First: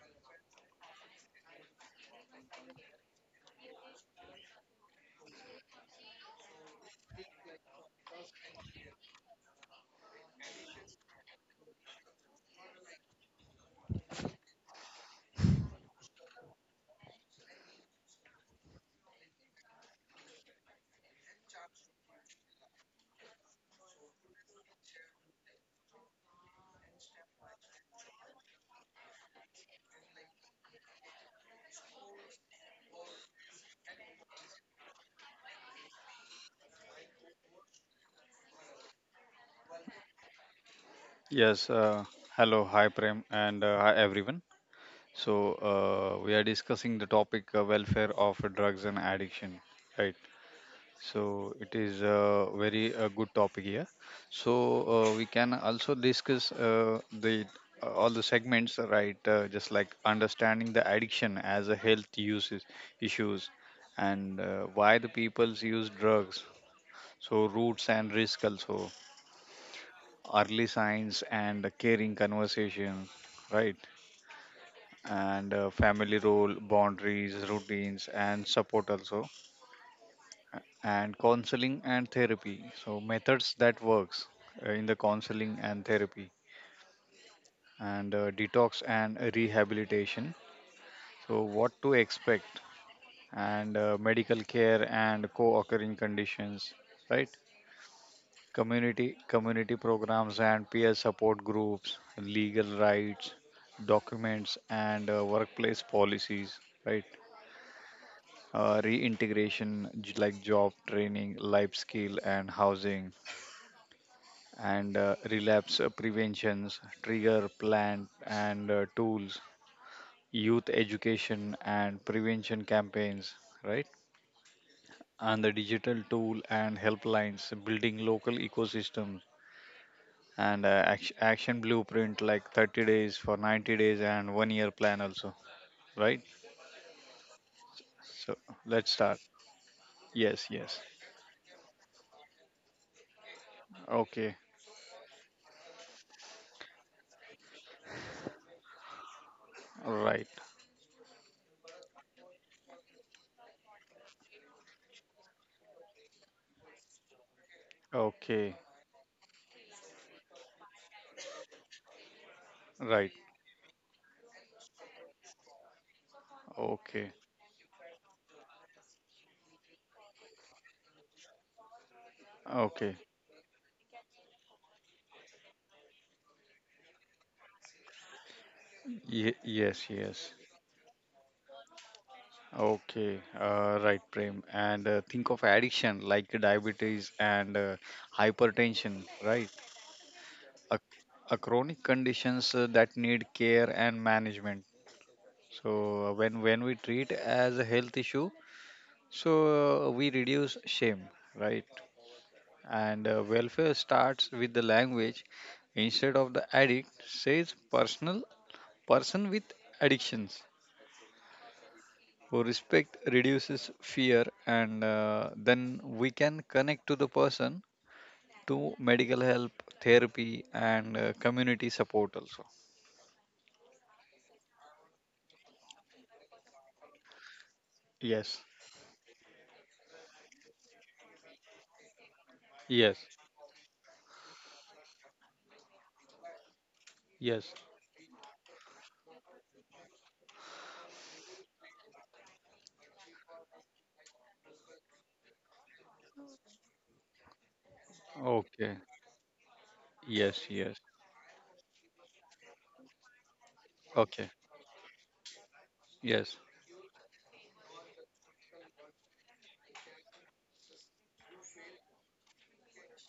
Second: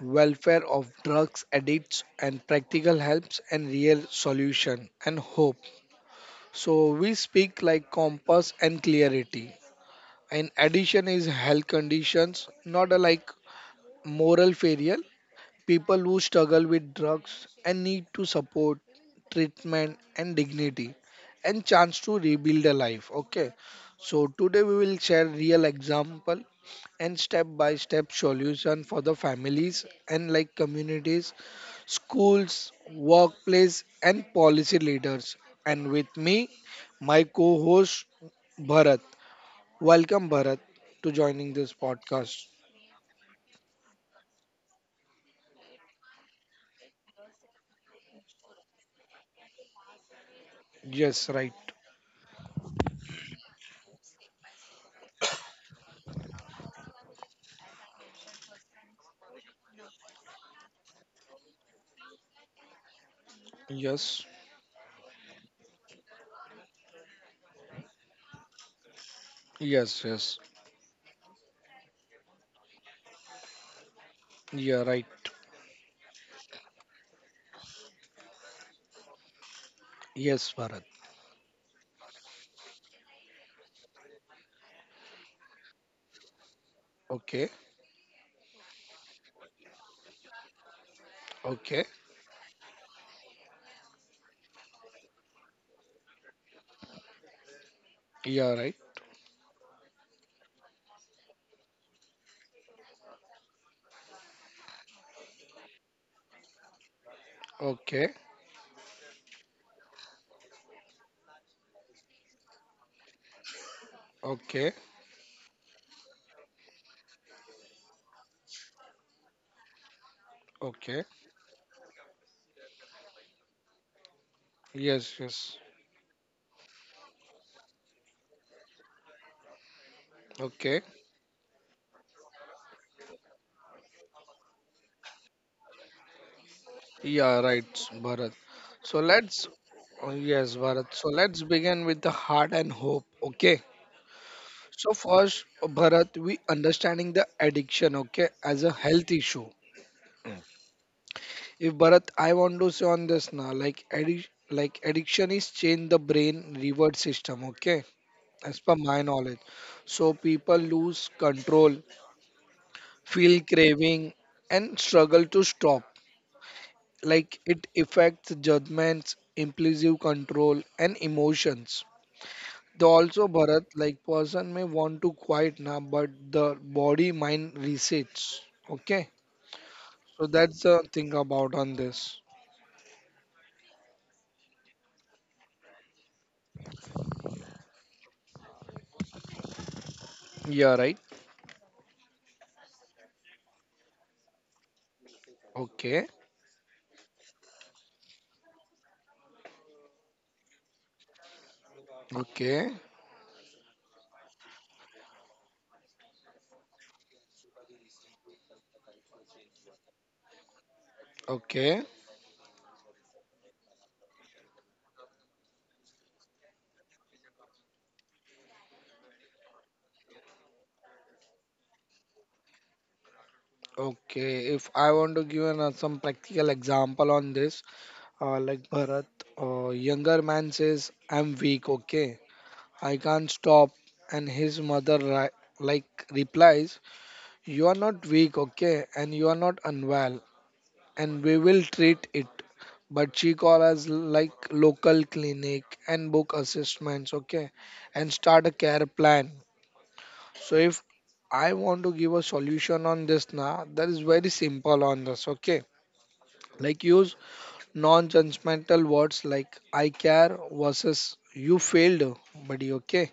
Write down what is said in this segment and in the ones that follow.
Welfare of Drugs Addicts and Practical Helps and Real Solution and Hope. So, we speak like compass and clarity. And addition is health conditions, not a like moral failure, people who struggle with drugs and need to support, treatment, and dignity, and chance to rebuild a life. Okay, so today we will share real example and step by step solution for the families and like communities, schools, workplace, and policy leaders. And with me, my co-host Bharat. Welcome, Bharat, to joining this Yes, podcast. hello, hi Prem, and hi everyone. So, we are discussing the topic welfare of drugs and addiction, right? Yes, right. So, it is a very good topic here. So, we can also discuss the all the segments, right? Just like understanding the addiction as a health uses issues, Yes, and why the peoples use drugs. So, roots and risk also yes, yes. early signs and caring conversation, right? Yeah, right. And family role, boundaries, routines, and support also, Yes, Bharat. and counseling and therapy. So methods that works in the counseling and therapy, Okay, and detox and rehabilitation. So okay. what to expect, and medical care and co-occurring conditions, right? Yeah, right. Community programs and peer support groups, legal rights, documents, and workplace policies, right? Okay, Reintegration, like job training, life skill, and housing, okay, and relapse preventions, trigger plan, and tools, youth okay. education and prevention campaigns, right? Yes, yes. And the digital tool and helplines, building local ecosystems Okay. and action blueprint like 30 days for 90 days and one year plan also, right. Yeah, right, Bharat. So So let's start. let's, oh, yes, Yes, Bharat. yes. So let's begin with the heart and hope. Okay. Okay. So first, Bharat, we understanding the addiction, okay, as a health issue. Right. If Bharat, I want to say on this now, like addiction is change the brain reward system, okay, as Okay. per my knowledge. So people lose control, Right. feel craving, and struggle to stop. Okay. Like it affects judgments, impulsive control, and emotions. They Okay. also Bharat, like person may want to quiet now, but the body mind resets. Okay, Yes, so yes. that's the thing about on this. Okay. Right, Prem. And think of addiction like diabetes and hypertension, right. Yeah, a, right. a chronic conditions that need care and management. So Okay, when we treat as a health issue. So we reduce shame, right? okay, And welfare starts with the language, instead of the addict says, personal person with addictions. okay, So respect reduces fear, and then we can connect to the person to medical help, therapy, and community support also. okay. If I want to give some practical example on this, Yes, like Bharat, younger man says, I'm weak, okay? I yes, can't stop. And his mother, like, replies, yes. You are not weak, okay? And you are not unwell. And we will treat it. But she calls us like local clinic and book assessments, okay? And start a care Okay. plan. So Yes, if yes. I want to give a solution on this now, that is very Okay. simple on this, okay? Yes. Like use non-judgmental words like I care versus you failed, buddy. Okay.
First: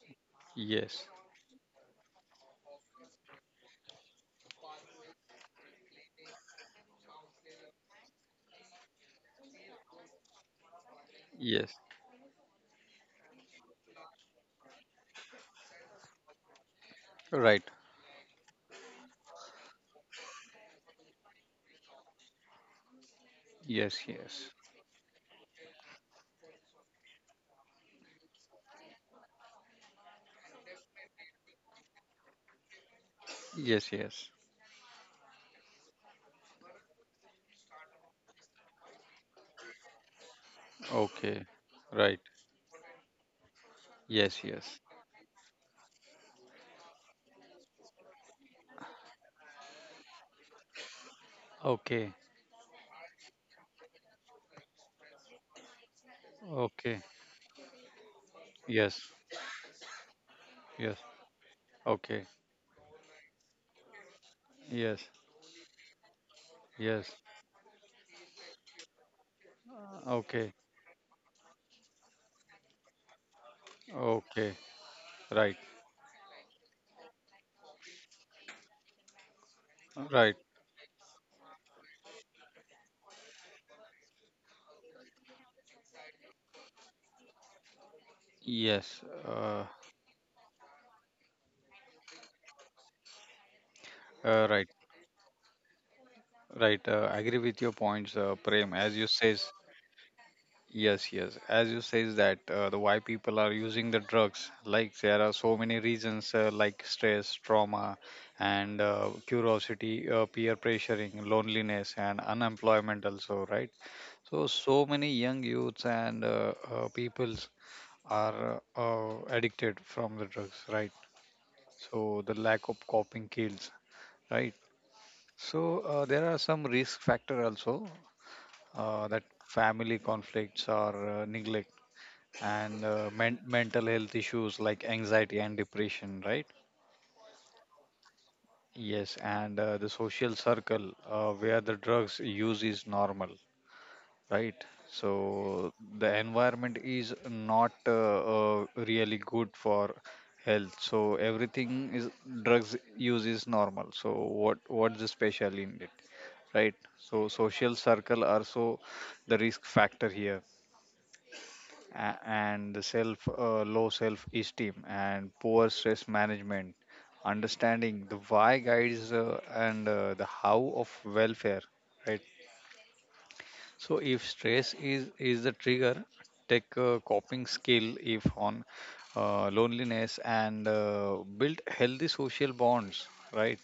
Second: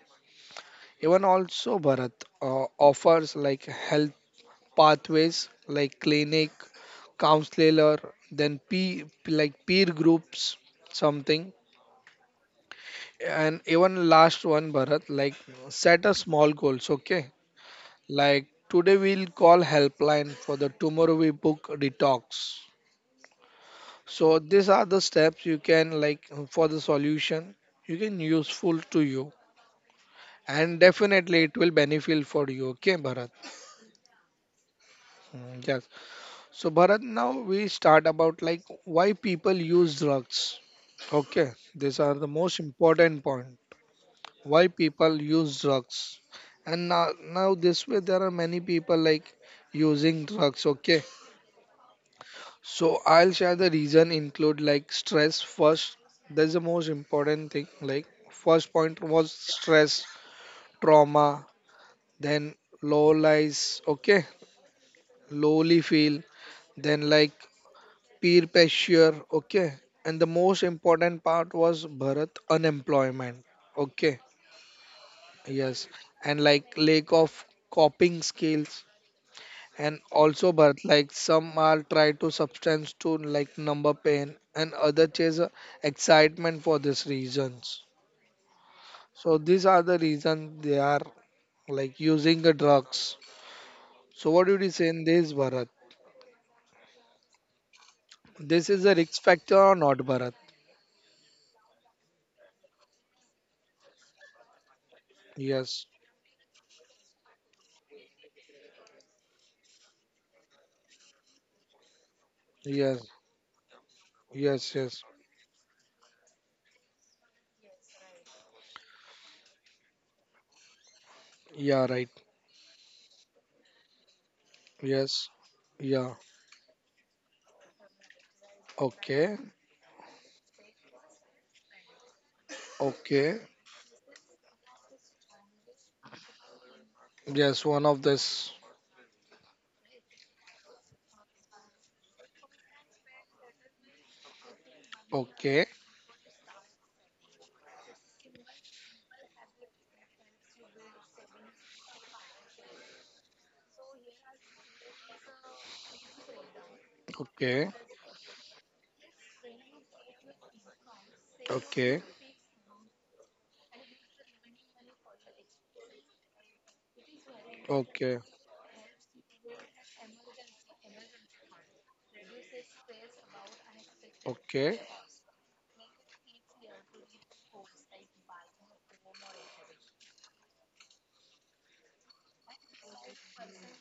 Yes. Even also Bharat, offers like health pathways like clinic, counselor, then peer groups, something. Yes. And even last one Bharat, like set a small goals. Okay. Right. Like today we'll call helpline for the tomorrow we book detox. Yes. So Yes. these are the steps you can like for the solution you can useful to you and definitely it will benefit for you. Okay, Bharat. Yes. Yes. Mm, yes. So Bharat, now we start about like why people use drugs. Okay, Okay. these are the Right. most important point. Yes, Why yes. people use drugs, and now this way there are many people like using drugs. Okay, Okay. so I'll share the reason include like stress first. That's the most Okay. important thing. Like first point Yes. was stress, Yes. trauma, Okay. then low lies, okay, Yes. lowly feel, then Yes. like peer pressure, okay. And the Okay. most important part was Bharat unemployment. Okay, Okay. Right. yes. And like lack of coping skills, and Right. also but like some are try to substance to like number pain and other chase excitement for these reasons. Yes. So these Uh, are the reasons they are like using the drugs. So what do you right. say in this, Bharat? Right. I agree with your points, This is Prem. a As you risk factor says, or not, Bharat? yes, yes. As you says that the why people are using the drugs, like there are so Yes, many reasons, like stress, trauma, and curiosity, peer pressuring, loneliness, and yes, unemployment also, right? So, yes, so yes. many young youths and peoples are addicted from the drugs, right? Yeah, right. So, the lack of coping kills, right? Yes, So, yeah. There are some risk factor also Okay, that family conflicts or neglect and okay. Mental health issues like anxiety and depression, right? Yes, one of this. Yes, and the social circle where the drugs use is normal, right. So Okay, the environment is not really good for health, so everything is drugs use is normal. So what's the special in it, right? So okay, social circle also the risk factor here. okay, And the self low self esteem and poor stress management. Understanding okay, the why guides and the how of welfare, right? So if okay. stress is the trigger, take a coping skill. If on loneliness and build healthy social bonds, right?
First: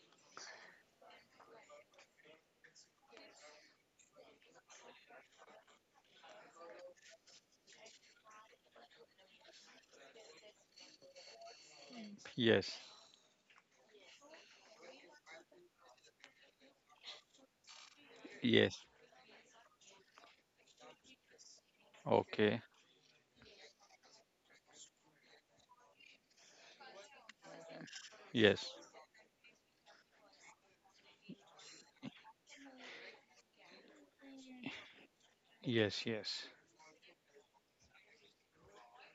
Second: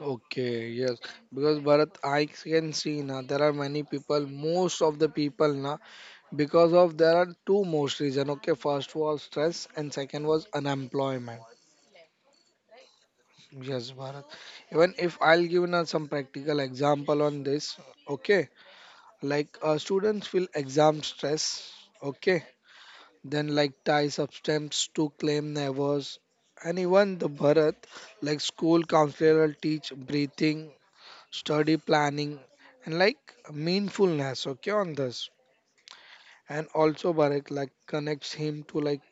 Okay, yes, because Bharat, I can see now there are many people, most of the people now, because of there are two most reason. Okay, first was stress and second was unemployment. Yes. Yes, Bharat. Even if I'll give now some practical example on this. Okay, Yes. like students feel exam stress. Okay, Okay. then like tie substance to claim nevers, and even the Bharat, like Yes. school counselor will teach breathing, study planning, and like meaningfulness, okay, on this. Yes. Yes. And also Bharat, like connects him to like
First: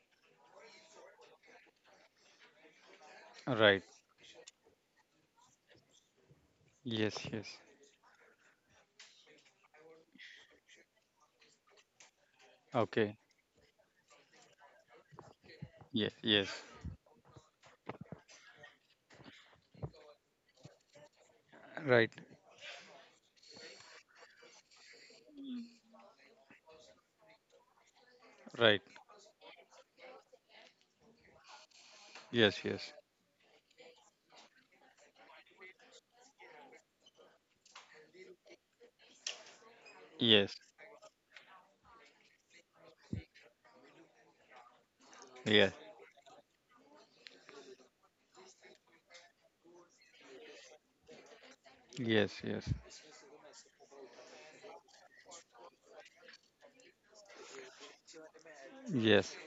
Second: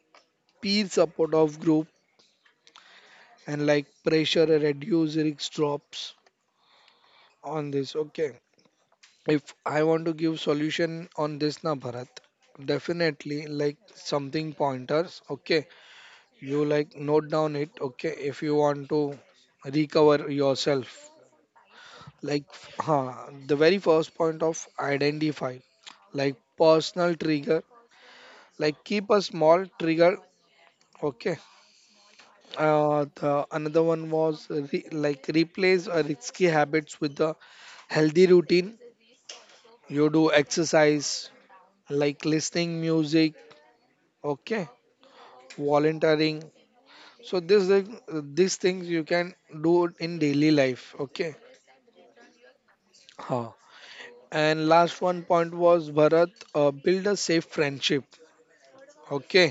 peer support of group, and Right. like pressure reduce risk drops Yes. Yes. on this, okay. If I want to give solution on this, na Bharat, Okay. definitely like something pointers, okay, Yes. Yes. you like note down it, okay, if you want to recover yourself. Right. Like huh, the very first point of identify like personal trigger, like Right. keep a small trigger, okay. Yes. Yes. The another one was replace a risky habits with a healthy routine. You do Yes. exercise, like listening music, okay, Yes. volunteering. So these things you can do in daily life, okay. Yes. Yes. huh. And last one point was Bharat, build a safe friendship, Yes. okay,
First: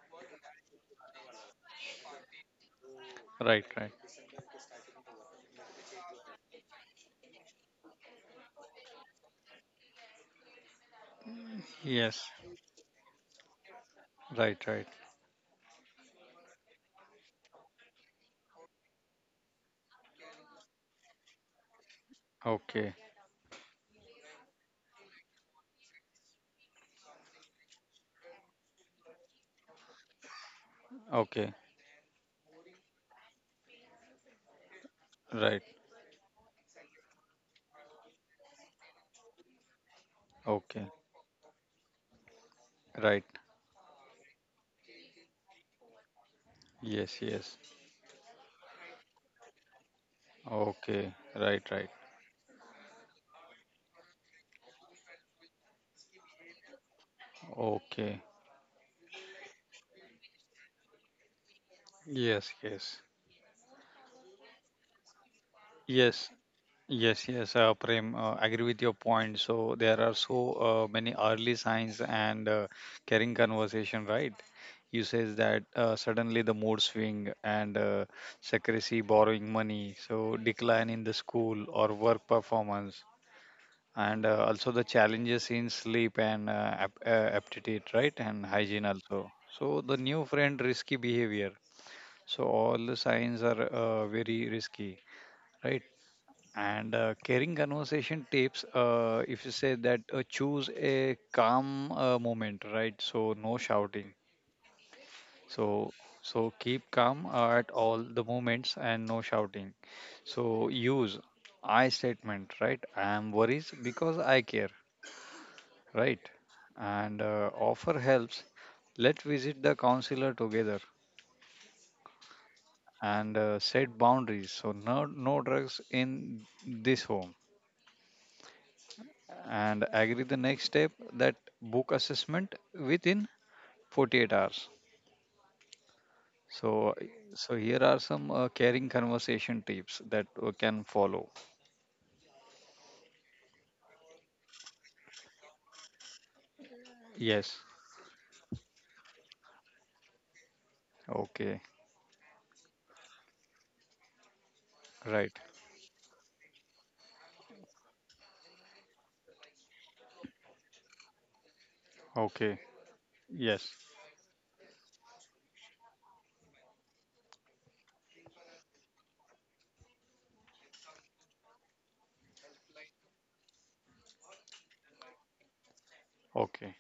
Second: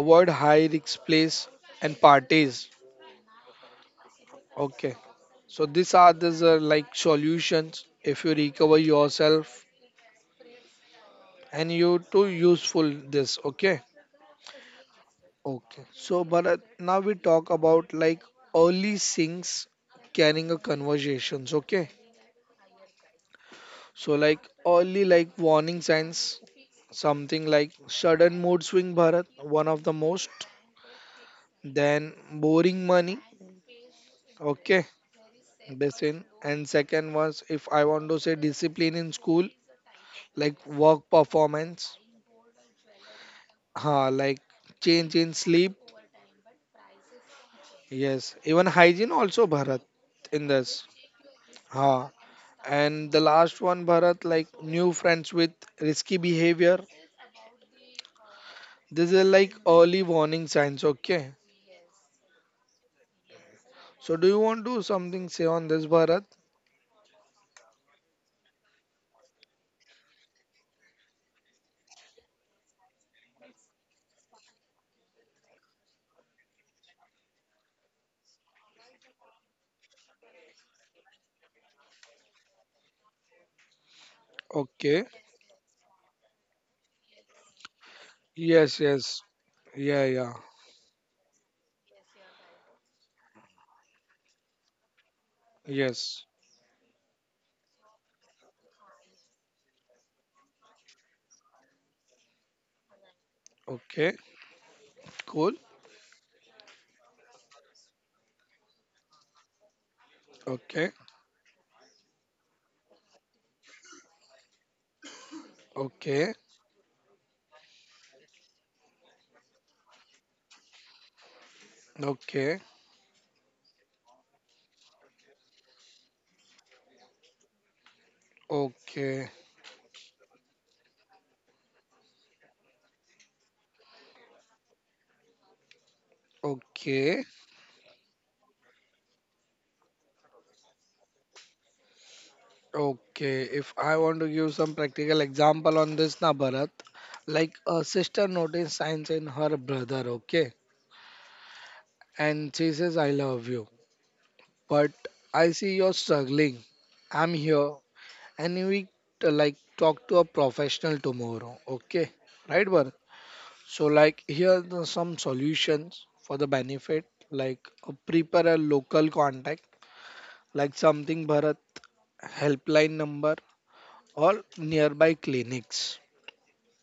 avoid high risk place and parties, Right. Right. okay. So these are like solutions if you recover yourself and you too Yes. useful this, okay, Right. Right. okay. So Bharat, now we talk about like early signs, carrying a conversations, okay. Okay. So like early like warning signs, something like sudden mood swing, Bharat, one of the most, Okay. then boring money, okay, Right. this. And second was, if I want to say, discipline in school, like Okay. work performance. Right. Like change in sleep. Yes. Yes. Yes, even hygiene also Bharat in this. Okay, right, right. Ha, and the last one Bharat, like new friends with risky behavior. Okay. This is like early warning signs. Okay. Yes, yes. So do you want to something say on this, Bharat? Yes, yes, yes. Prem, agree with your point. So there are so many early signs and caring conversation, right? You says that suddenly the mood swing and secrecy, borrowing money, so decline in the school or work performance, and also the Okay. challenges in sleep and aptitude, right? And Yes. hygiene Yes. also. So the Yeah. new Yeah. friend risky behavior. So all the signs are very risky, right? Yes. And carrying conversation tips, if you say that choose a calm moment, right? So no shouting. Okay. Cool. So so keep calm at all the moments and no shouting. So Okay. use I statement, right? I am worries because I care, right? Okay. And offer helps. Let's visit the counselor together Okay. and set boundaries. So no drugs in this home, Okay. and agree the next step that book assessment within 48 hours. So Okay. so here are some caring conversation tips that can follow. Okay, if I want to give some practical example on this, na Bharat, like Yes. a sister noticed signs in her brother, okay, Okay. and she says, "I love you," but Right. I see you're struggling. I'm here, and we like talk to a professional tomorrow, okay? Okay. Right, Bharat? Yes. So like here are some solutions for the benefit, like prepare a local contact, like something Bharat, helpline number or nearby clinics. Okay.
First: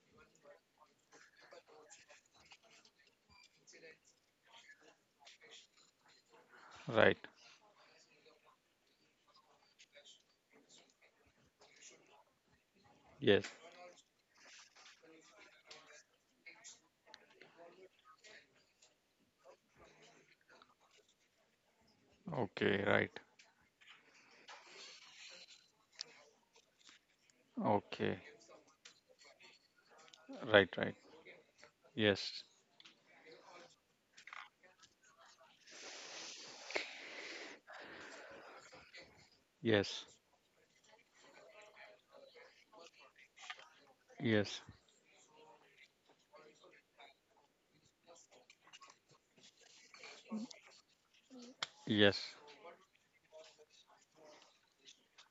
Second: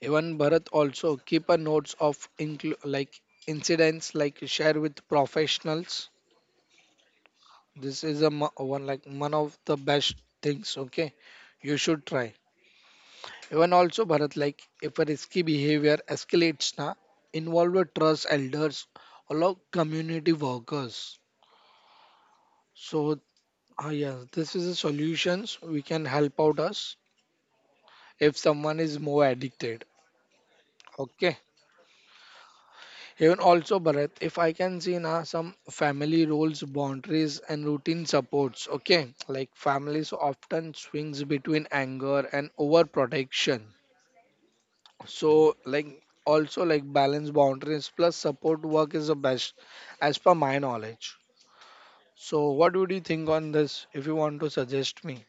Even Bharat, also keep a notes of incidents, like share with professionals. Right. This is a one like one of the best things. Okay, you should try. Yes. Even also Bharat, like if a risky behavior escalates na, involve with trust elders, allow community workers. Okay. Right. So yes, this is the solutions we can help out us Okay. if someone is more addicted. Right. Right. Okay. Yes. Even also, Bharat, if I can see now some family roles, boundaries, and routine supports, okay? Like Yes. families often swings between anger and overprotection. Yes. So, like, also like balance boundaries plus support work is the best as per my knowledge. Yes. So, what would you think on this if you want to suggest me?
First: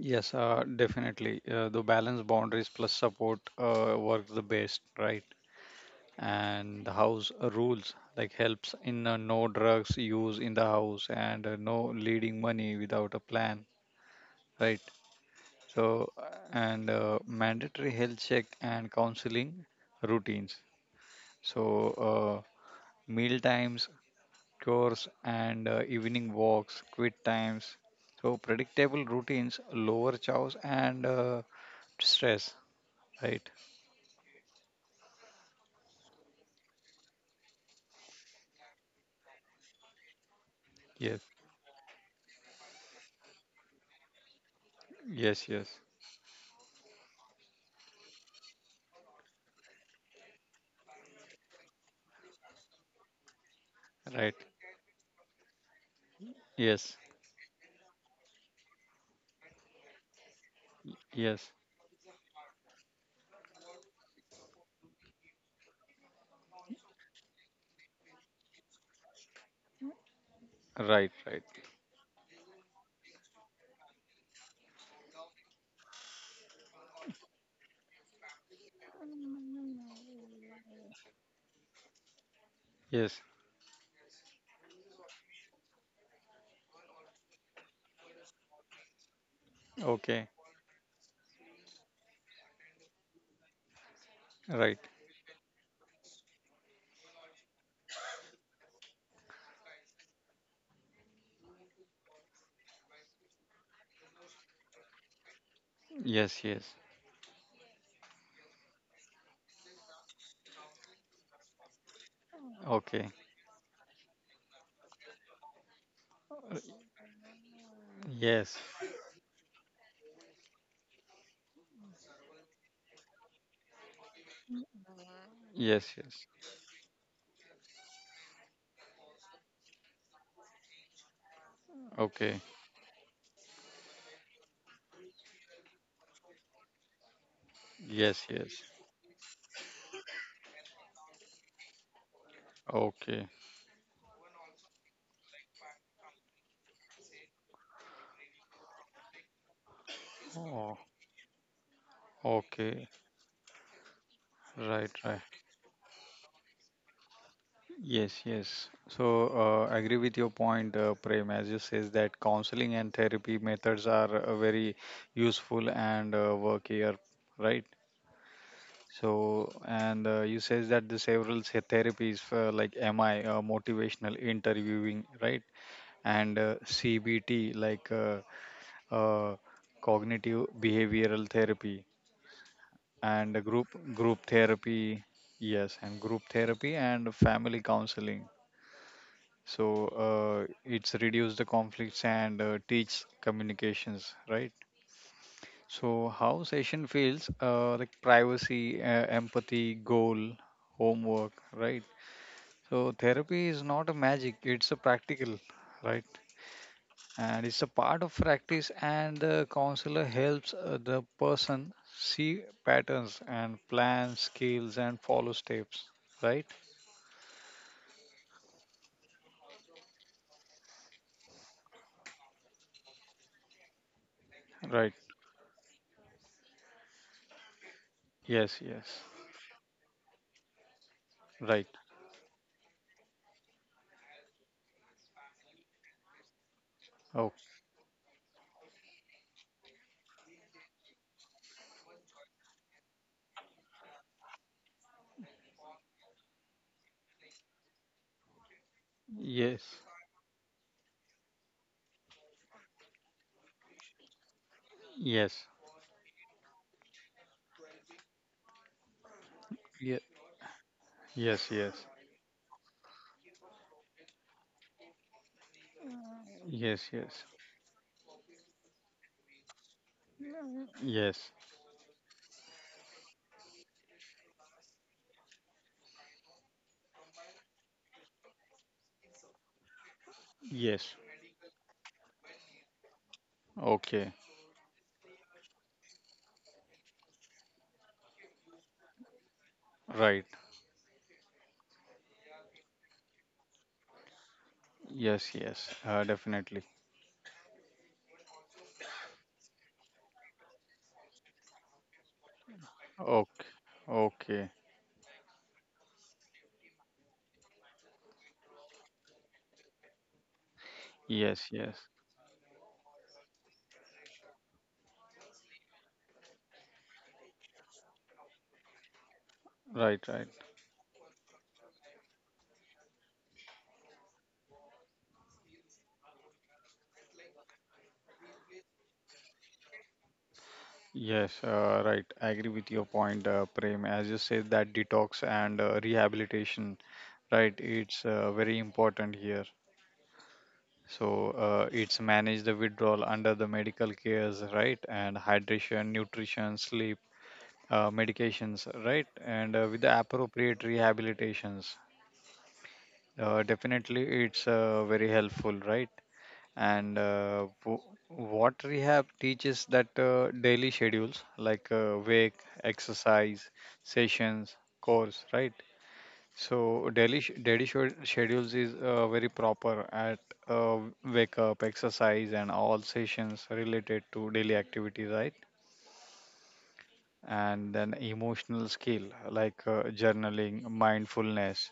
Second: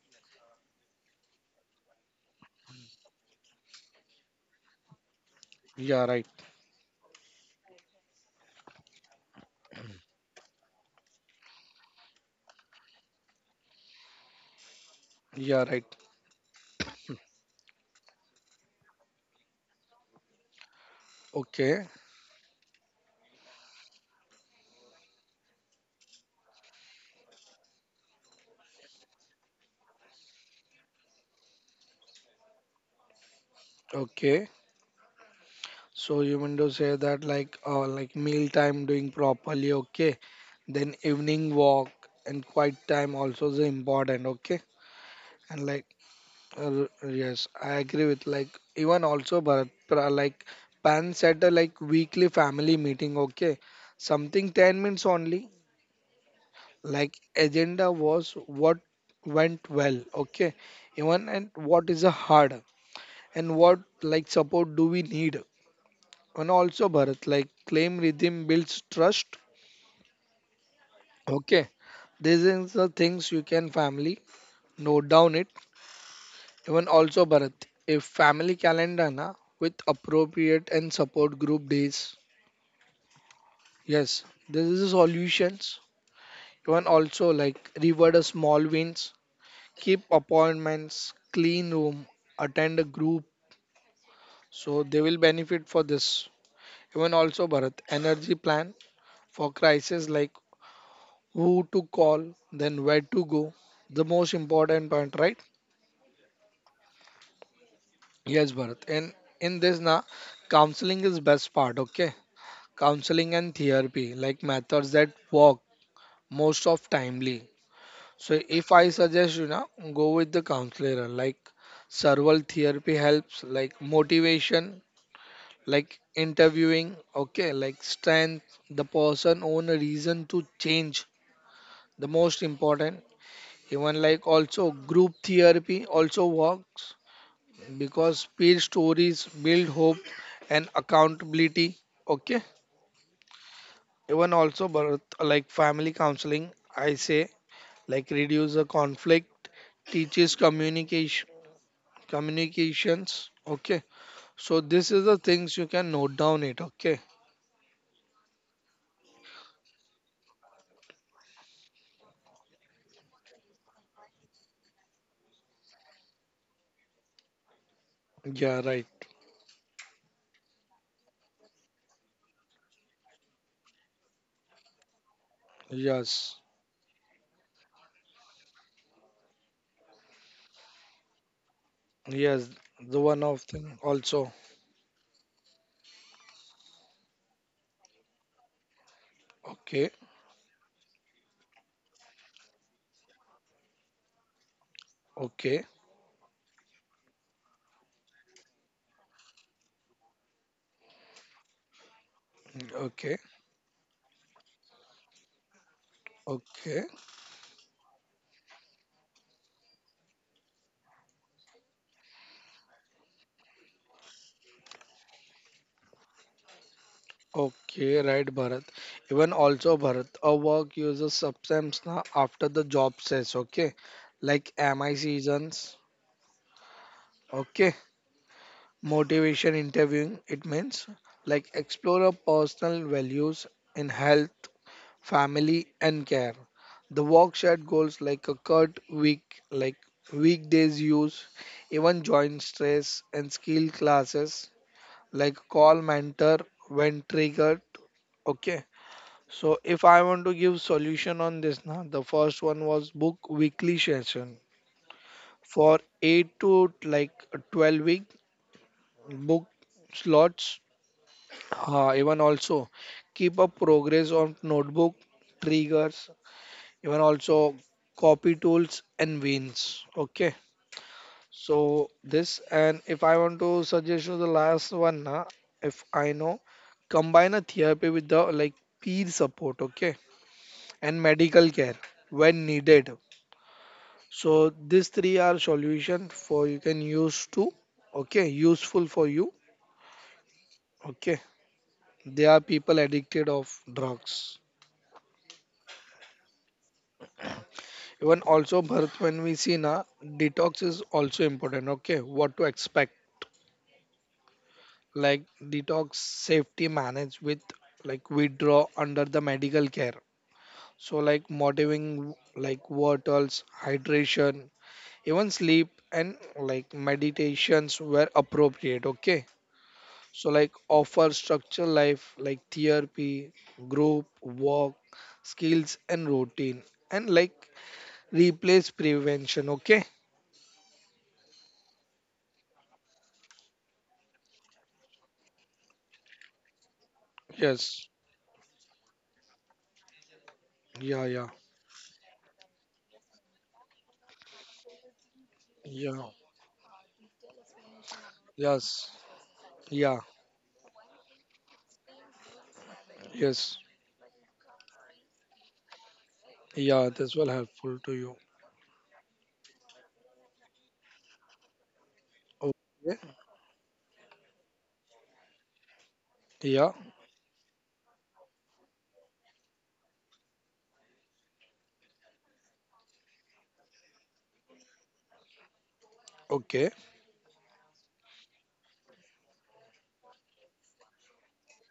Yes, definitely. The balance boundaries plus support works the best, right? Yeah, right. And the house rules like helps in no drugs use in the house and no leading money without a plan, right? Yeah, right. So and mandatory health check and counseling routines. So Okay. Meal times, chores, and evening walks, quit times. So predictable routines lower chores and stress, right? Okay. So you mean to say that like meal time doing properly, okay? Then Yes, evening walk and quiet time also is important, okay. yes, And yes. like yes, I agree with like, even also but like parents at a like weekly family meeting, okay, Right. something 10 minutes only, Yes, like agenda was what went well, okay, even, yes. and what is a hard, and what like support do we need. And also Bharat, like claim rhythm builds trust, Right, right. okay. These are the things you can family note down it. Even also Bharat, a family calendar na, with appropriate and support group days. Yes. Yes, this is the solutions. Even also like reward a small wins, keep Okay. appointments, clean room, attend a group. Right. So they will benefit for this. Even also Bharat, energy plan for crisis, like who to call, then where to go. The most important point, right? Yes, yes. Yes, Bharat. And in this na, counseling is best part. Okay. Okay. Counseling and therapy, like methods that work Uh, most of timely. So Yes. if I suggest, you know, go with the counselor, like several therapy helps like motivation, like Yes, yes. interviewing, okay, like strength the person own a reason to change, the most Okay. important. Even like also group therapy also works because Yes, peer yes. stories build hope and accountability, okay. Okay. Even also birth, like family counseling, I say like reduce the conflict, teaches Oh, communication okay. communications okay. So this Right, is the right. things you can note down it, okay. Yes, yes. So, I agree with your point, Prem, as you says that counseling and therapy methods are very useful and work here, right? Yeah, right. So, and you says that the several say therapies for like MI, motivational interviewing, right? Yes, And CBT, like uh, cognitive behavioral therapy, yes, the one of and group thing group also. therapy, yes, and group therapy and family counseling. Okay, So it's reduce the conflicts and teach communications, right? okay, So how session feels like privacy, empathy, goal, homework, right? So okay, therapy is not a magic, it's a practical, right? okay, And it's a part of practice and the counselor helps the person see patterns and plan skills and follow steps, right? okay. Right, Bharat. Even also Bharat, a work uses substance na after the job says, okay, like mi Right. seasons, okay. Yes, yes. Motivation interviewing, it means like Right. explore your personal values in health, family, and care. The Oh, work shared goals like a cut week, like weekdays use, even joint stress and skill classes, like call mentor when triggered. Okay. So yes. if I want to give solution on this now, the first one was book weekly session Yes. for 8 to like 12-week book Yes. slots, Yes, yes. Even also keep a progress on notebook, triggers, Yes, even yes. also copy tools and wins, okay. Yes. So this. And if I want to suggest you the last one na, if I know, combine a therapy with the like peer support, okay, Yes. and medical care when needed. Okay. So these three are solution for you can use to, okay, useful for you, Right. okay, they are people addicted of drugs. Yes, yes. Definitely. Even also, Bharat, when we see na, detox is also important. Okay, what to expect? Okay. Okay. Like detox safety manage with like withdraw under the medical care. So like Yes, yes. motivating like water's hydration, even sleep and like meditations were appropriate, okay. Right, right. So like offer structured life like therapy, group work, skills and routine, and like replace prevention. Okay, Yes, right. I agree with your point, Prem. As you said, that detox and rehabilitation, right? yes, It's very important here. yeah, yeah. So it's manage the withdrawal under the medical cares, right? And hydration, Yeah, nutrition, sleep, medications, yes, right? And with yeah, the appropriate rehabilitations, yes, definitely, it's very helpful, right? yeah, And this will helpful to you. what rehab teaches that daily schedules like wake, Okay, exercise, sessions, course, right? yeah, So schedules is very proper at uh, wake up, exercise, and all sessions related to daily activities, right? okay, And then emotional skill like journaling, mindfulness,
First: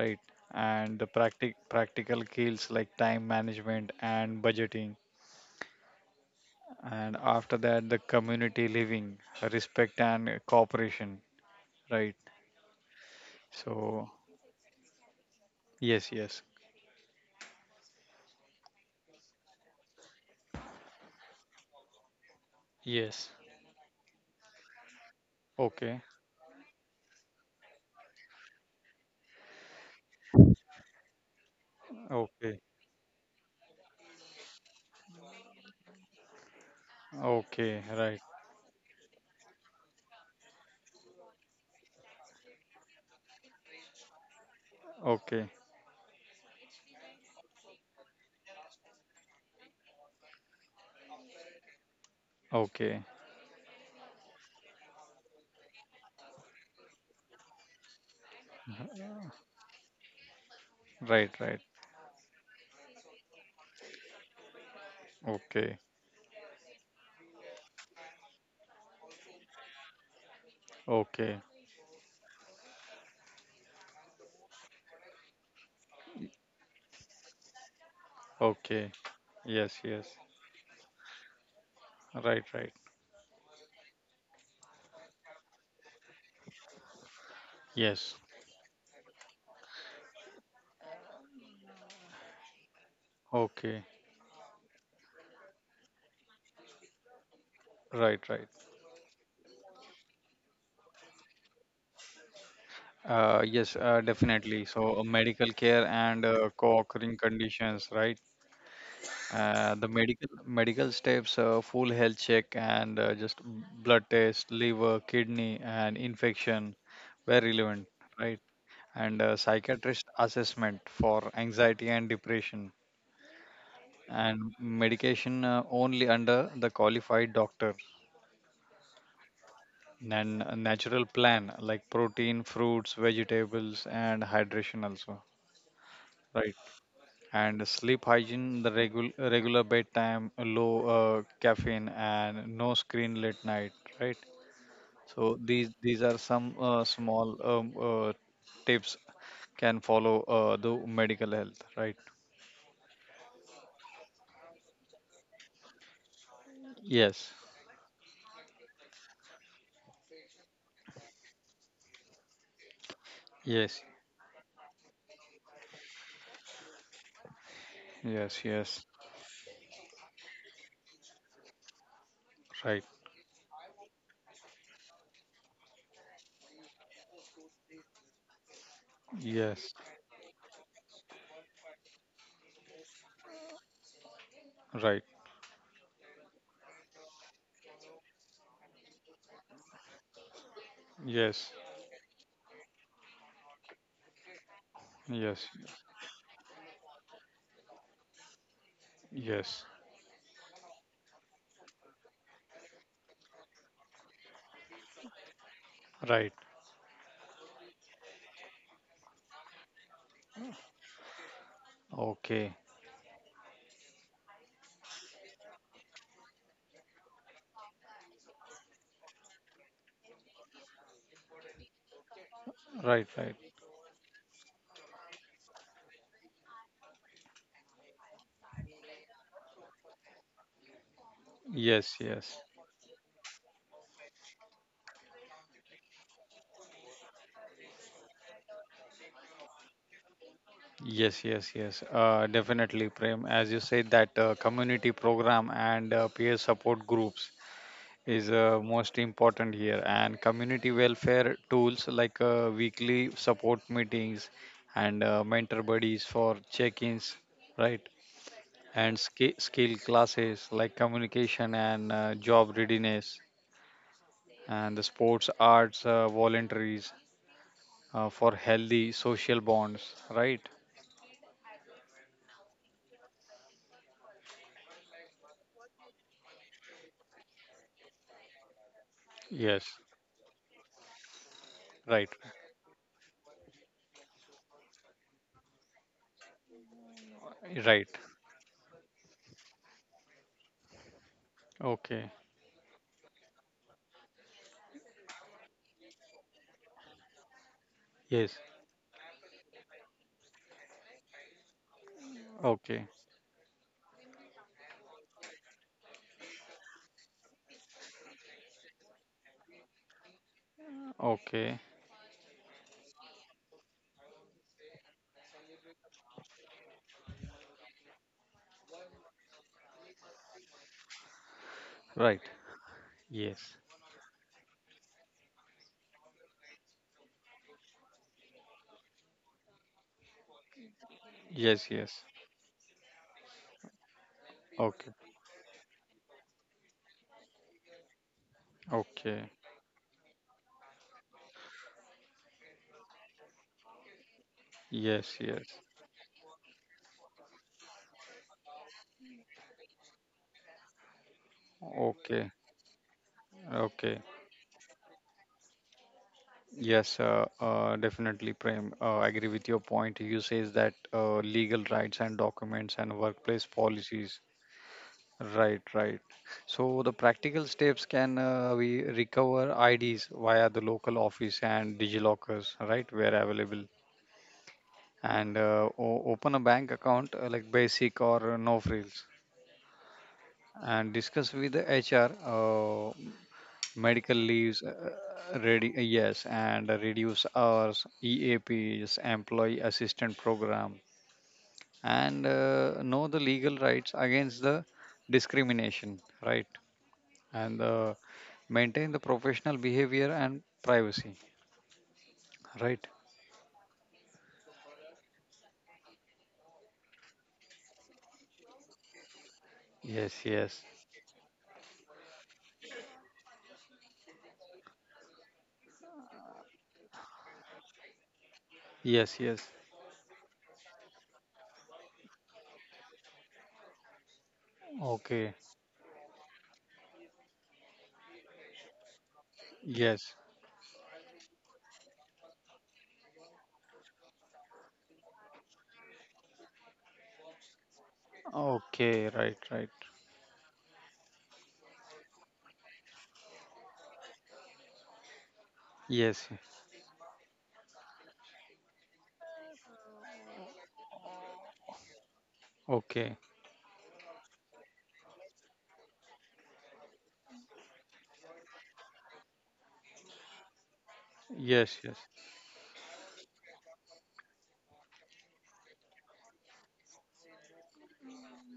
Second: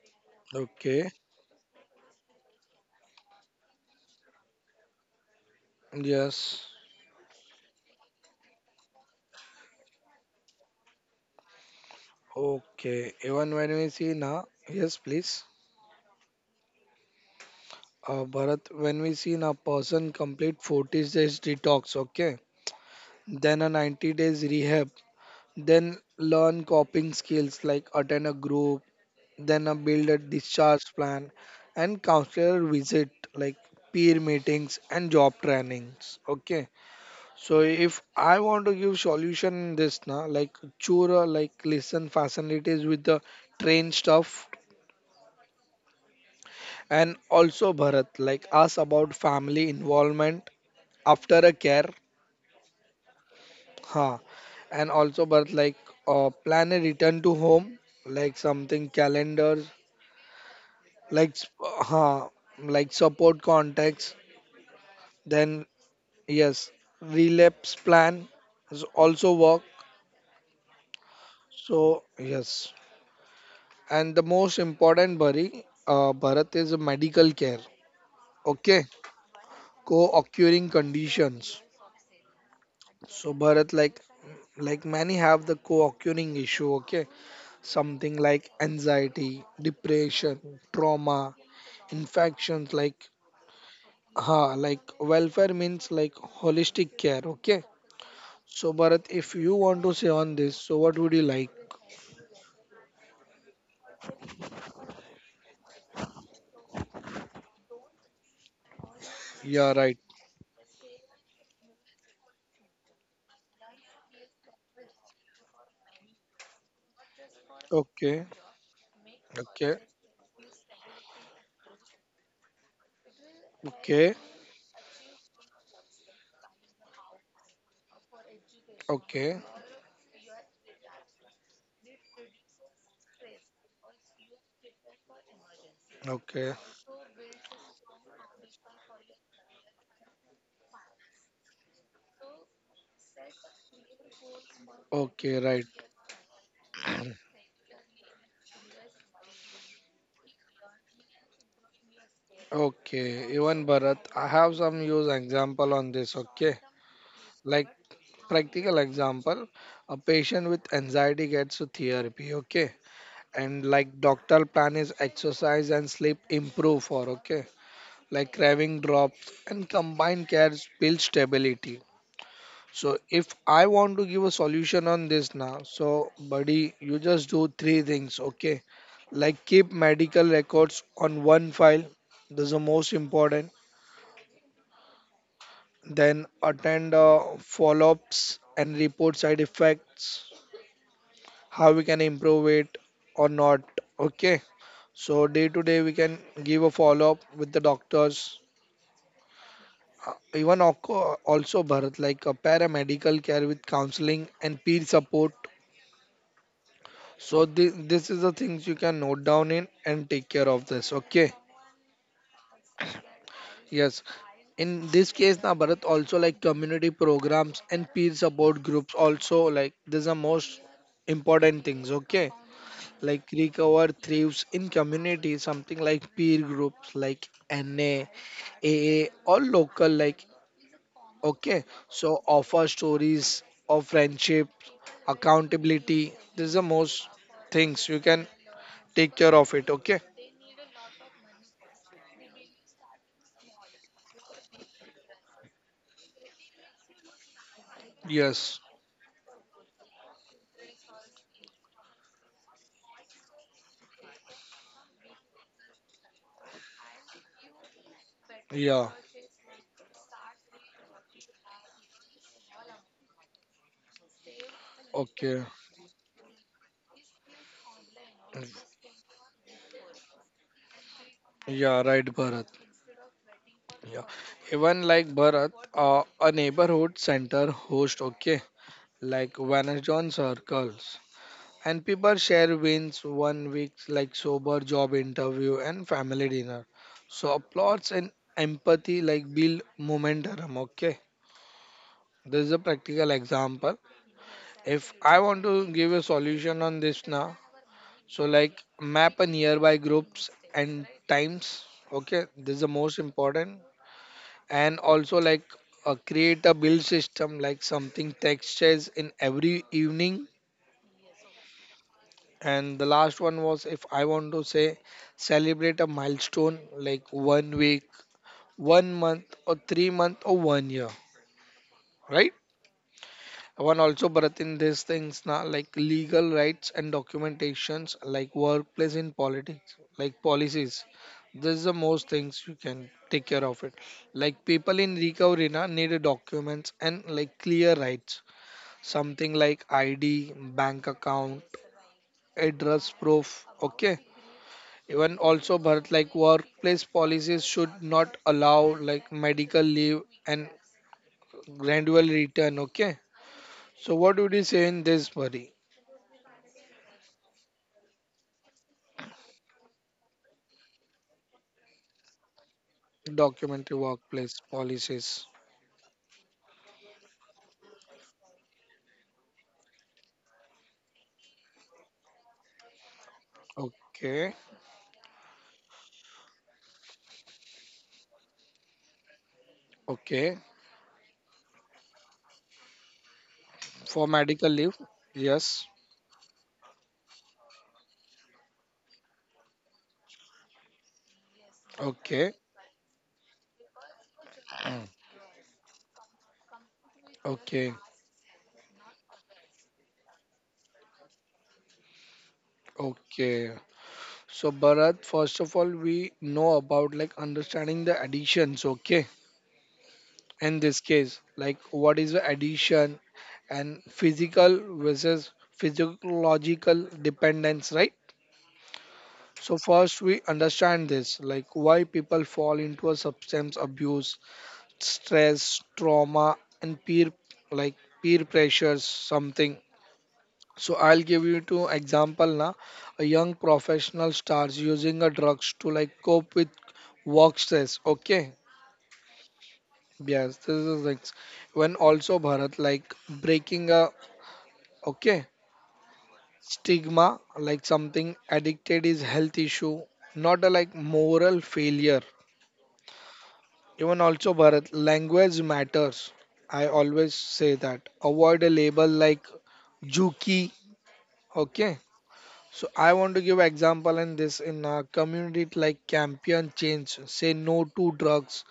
right? And the okay, practical skills like time management and budgeting. yes, And after that, the community living, respect and cooperation, right? okay. Even when we So, see na. Yes, please, yes, yes. Bharat, when we see a person complete 40 days detox, okay, Yes. then a 90 days rehab, then Okay, learn coping skills like attend a group, then a build a discharge plan and okay, counselor visit like peer meetings and job trainings, okay. So okay, if right, I want to give solution this na like chura like listen facilities with the train stuff, okay, and also Bharat like ask about family involvement after a care, okay, huh, and also Bharat like plan a return to home like something calendars like right, right, huh, like support contacts, then okay, yes, relapse plan is also work, okay, so yes. And the most important, Bharat, is medical care. Okay, okay, yes, yes, co-occurring conditions. right, right, So Bharat, like many have the co-occurring issue. Okay, something yes, like anxiety, depression, trauma, infections. Like okay, ha, like welfare means like holistic care. Okay. right, right. So Bharat, if you want to say on this, so what would you like? Yes, definitely. So, medical care and co-occurring conditions, right? Yeah, The right. medical steps, full health check, and just blood test, liver, kidney, and infection, were relevant, Okay. right? And Okay. psychiatrist assessment for anxiety and depression, Okay. and medication only under the qualified doctor. Okay. And a natural plan like protein, fruits, vegetables, and hydration also, right? Okay. And sleep hygiene, the regular bedtime, low caffeine, and no screen late night, right? So Okay, right. these are some small tips can follow the medical health, right? Okay, even Bharat, I have some use example on this. Okay, Yes, like practical example, a patient with anxiety gets to therapy. Okay, and yes. like doctor plan is exercise and sleep improve for. Okay, like Yes, craving yes, drops and combined cares build stability. right, So if I want to give a solution on this now, so buddy, you just do three things, okay? Like keep yes, medical records on one file. That's the most important. right, Then attend follow-ups and report side effects, yes, how we can improve it or not, okay? So yes, day to day we can give a follow-up with the doctors. yes, Even also Bharat, like a paramedical care with counseling and peer support. right. So this is the things you can note down in and take care of this. Okay. Okay, Yes. In this case, now Bharat also like community programs and peer support groups also like these are most important things. Okay. right, Like right. recover thrives in community, something like peer groups like NA, AA or local like okay. Yes, So yes. offer stories of friendship, accountability. These are most things you can take care of it. Okay. Yes, yes, yes. Definitely, Prem. As you said, that community program and peer support groups is Yes. Most important here, and community welfare tools like weekly support meetings and mentor buddies for check-ins, right? Yeah. And skill classes like communication and job readiness, and the sports, Okay. arts, voluntaries for healthy social bonds, right? Yeah, right, Bharat. Yeah, even like Bharat, a neighborhood center host, okay, like Yes, Vanajon circles, and right, people share wins one week, like sober job interview and family dinner. So right. applauds and empathy like build momentum. Okay, Okay. this is a practical example. If I want to give a solution on this now, so Yes. like map a nearby groups and times. Okay, this is the Okay. most important. And also like create a build system like something text says in every evening. Okay. And the last one was if I want to say celebrate a milestone like one week, one month or three month or one year. Right. Right? Yes. One also, Bharat, in these things, na, like legal rights and documentations, like workplace in politics, like policies. This Yes. is the Yes. most things you can take care of it. Like people Okay. in recovery na, need documents and like clear rights. Okay. Something like ID, bank account, address proof. Okay. Yes. Even Yes. also, Bharat, like workplace policies should not allow like medical leave and gradual Okay. return. Okay. So Okay. what would you say in this, Bharat? Yes. Definitely, Prem. I agree with your point. You says that legal rights and documents and workplace Documentary policies. workplace policies. Right. Right. So the practical steps can we recover IDs via the local office and DigiLockers, right, where available. Okay. And open a bank account like basic or no frills, Okay. and discuss with the HR For medical medical leaves, leave. Yes. ready, yes, and reduce hours, EAPs, employee assistant program, and Okay. Know the legal rights against the discrimination, right. And Okay. Maintain the professional behavior and privacy, right. Okay. So Bharat, first of all, we know about like understanding the additions, okay? Yes, yes, In this case, like what is the addition and physical versus physiological dependence, right? yes, yes, So first we understand this, like why people fall into a substance abuse okay, stress, trauma, and peer like peer pressures, something. yes, So I'll give you two example now. A young professional starts using a drugs to like cope with work stress. Okay. okay, right, right. Yes, this is like when also Bharat like breaking a okay Yes. Yes. stigma like something addicted is health issue, not a like moral failure. Okay. Even also, Bharat, language matters. I always say that. Avoid a label like Juki. Yes. Okay. Yes. So I want to give example in this in our community like campaign change. Say no to drugs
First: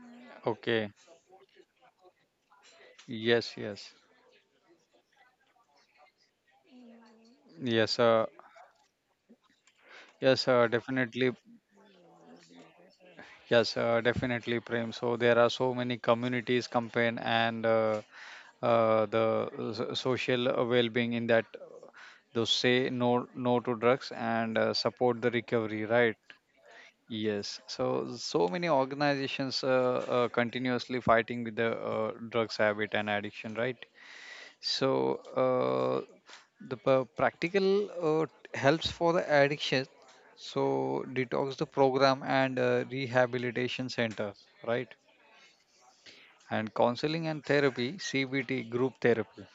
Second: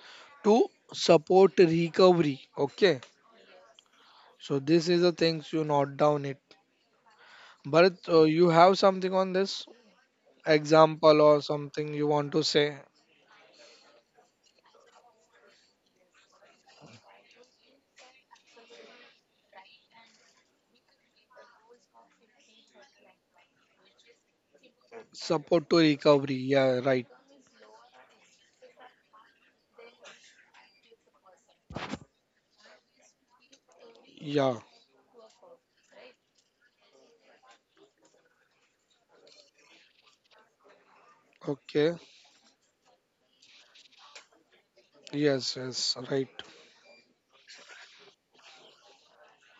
to Okay. support recovery. Okay. Yes. Yes. So this is the things you note down it. Yes. Bharat, you have something on this Yes. Example Definitely. or something you want to say? Yes. Definitely, Prem. So there are so many communities campaign and the social well-being in that. Those say no to drugs and support the Support to recovery. Right. recovery. Yeah, right. Yes. So many organizations continuously fighting with the drugs habit and addiction. Right. Yeah. So uh, the practical helps for the addiction. So detox the Okay. program and rehabilitation center, right? Yes, yes, right. And counseling and therapy, CBT group therapy.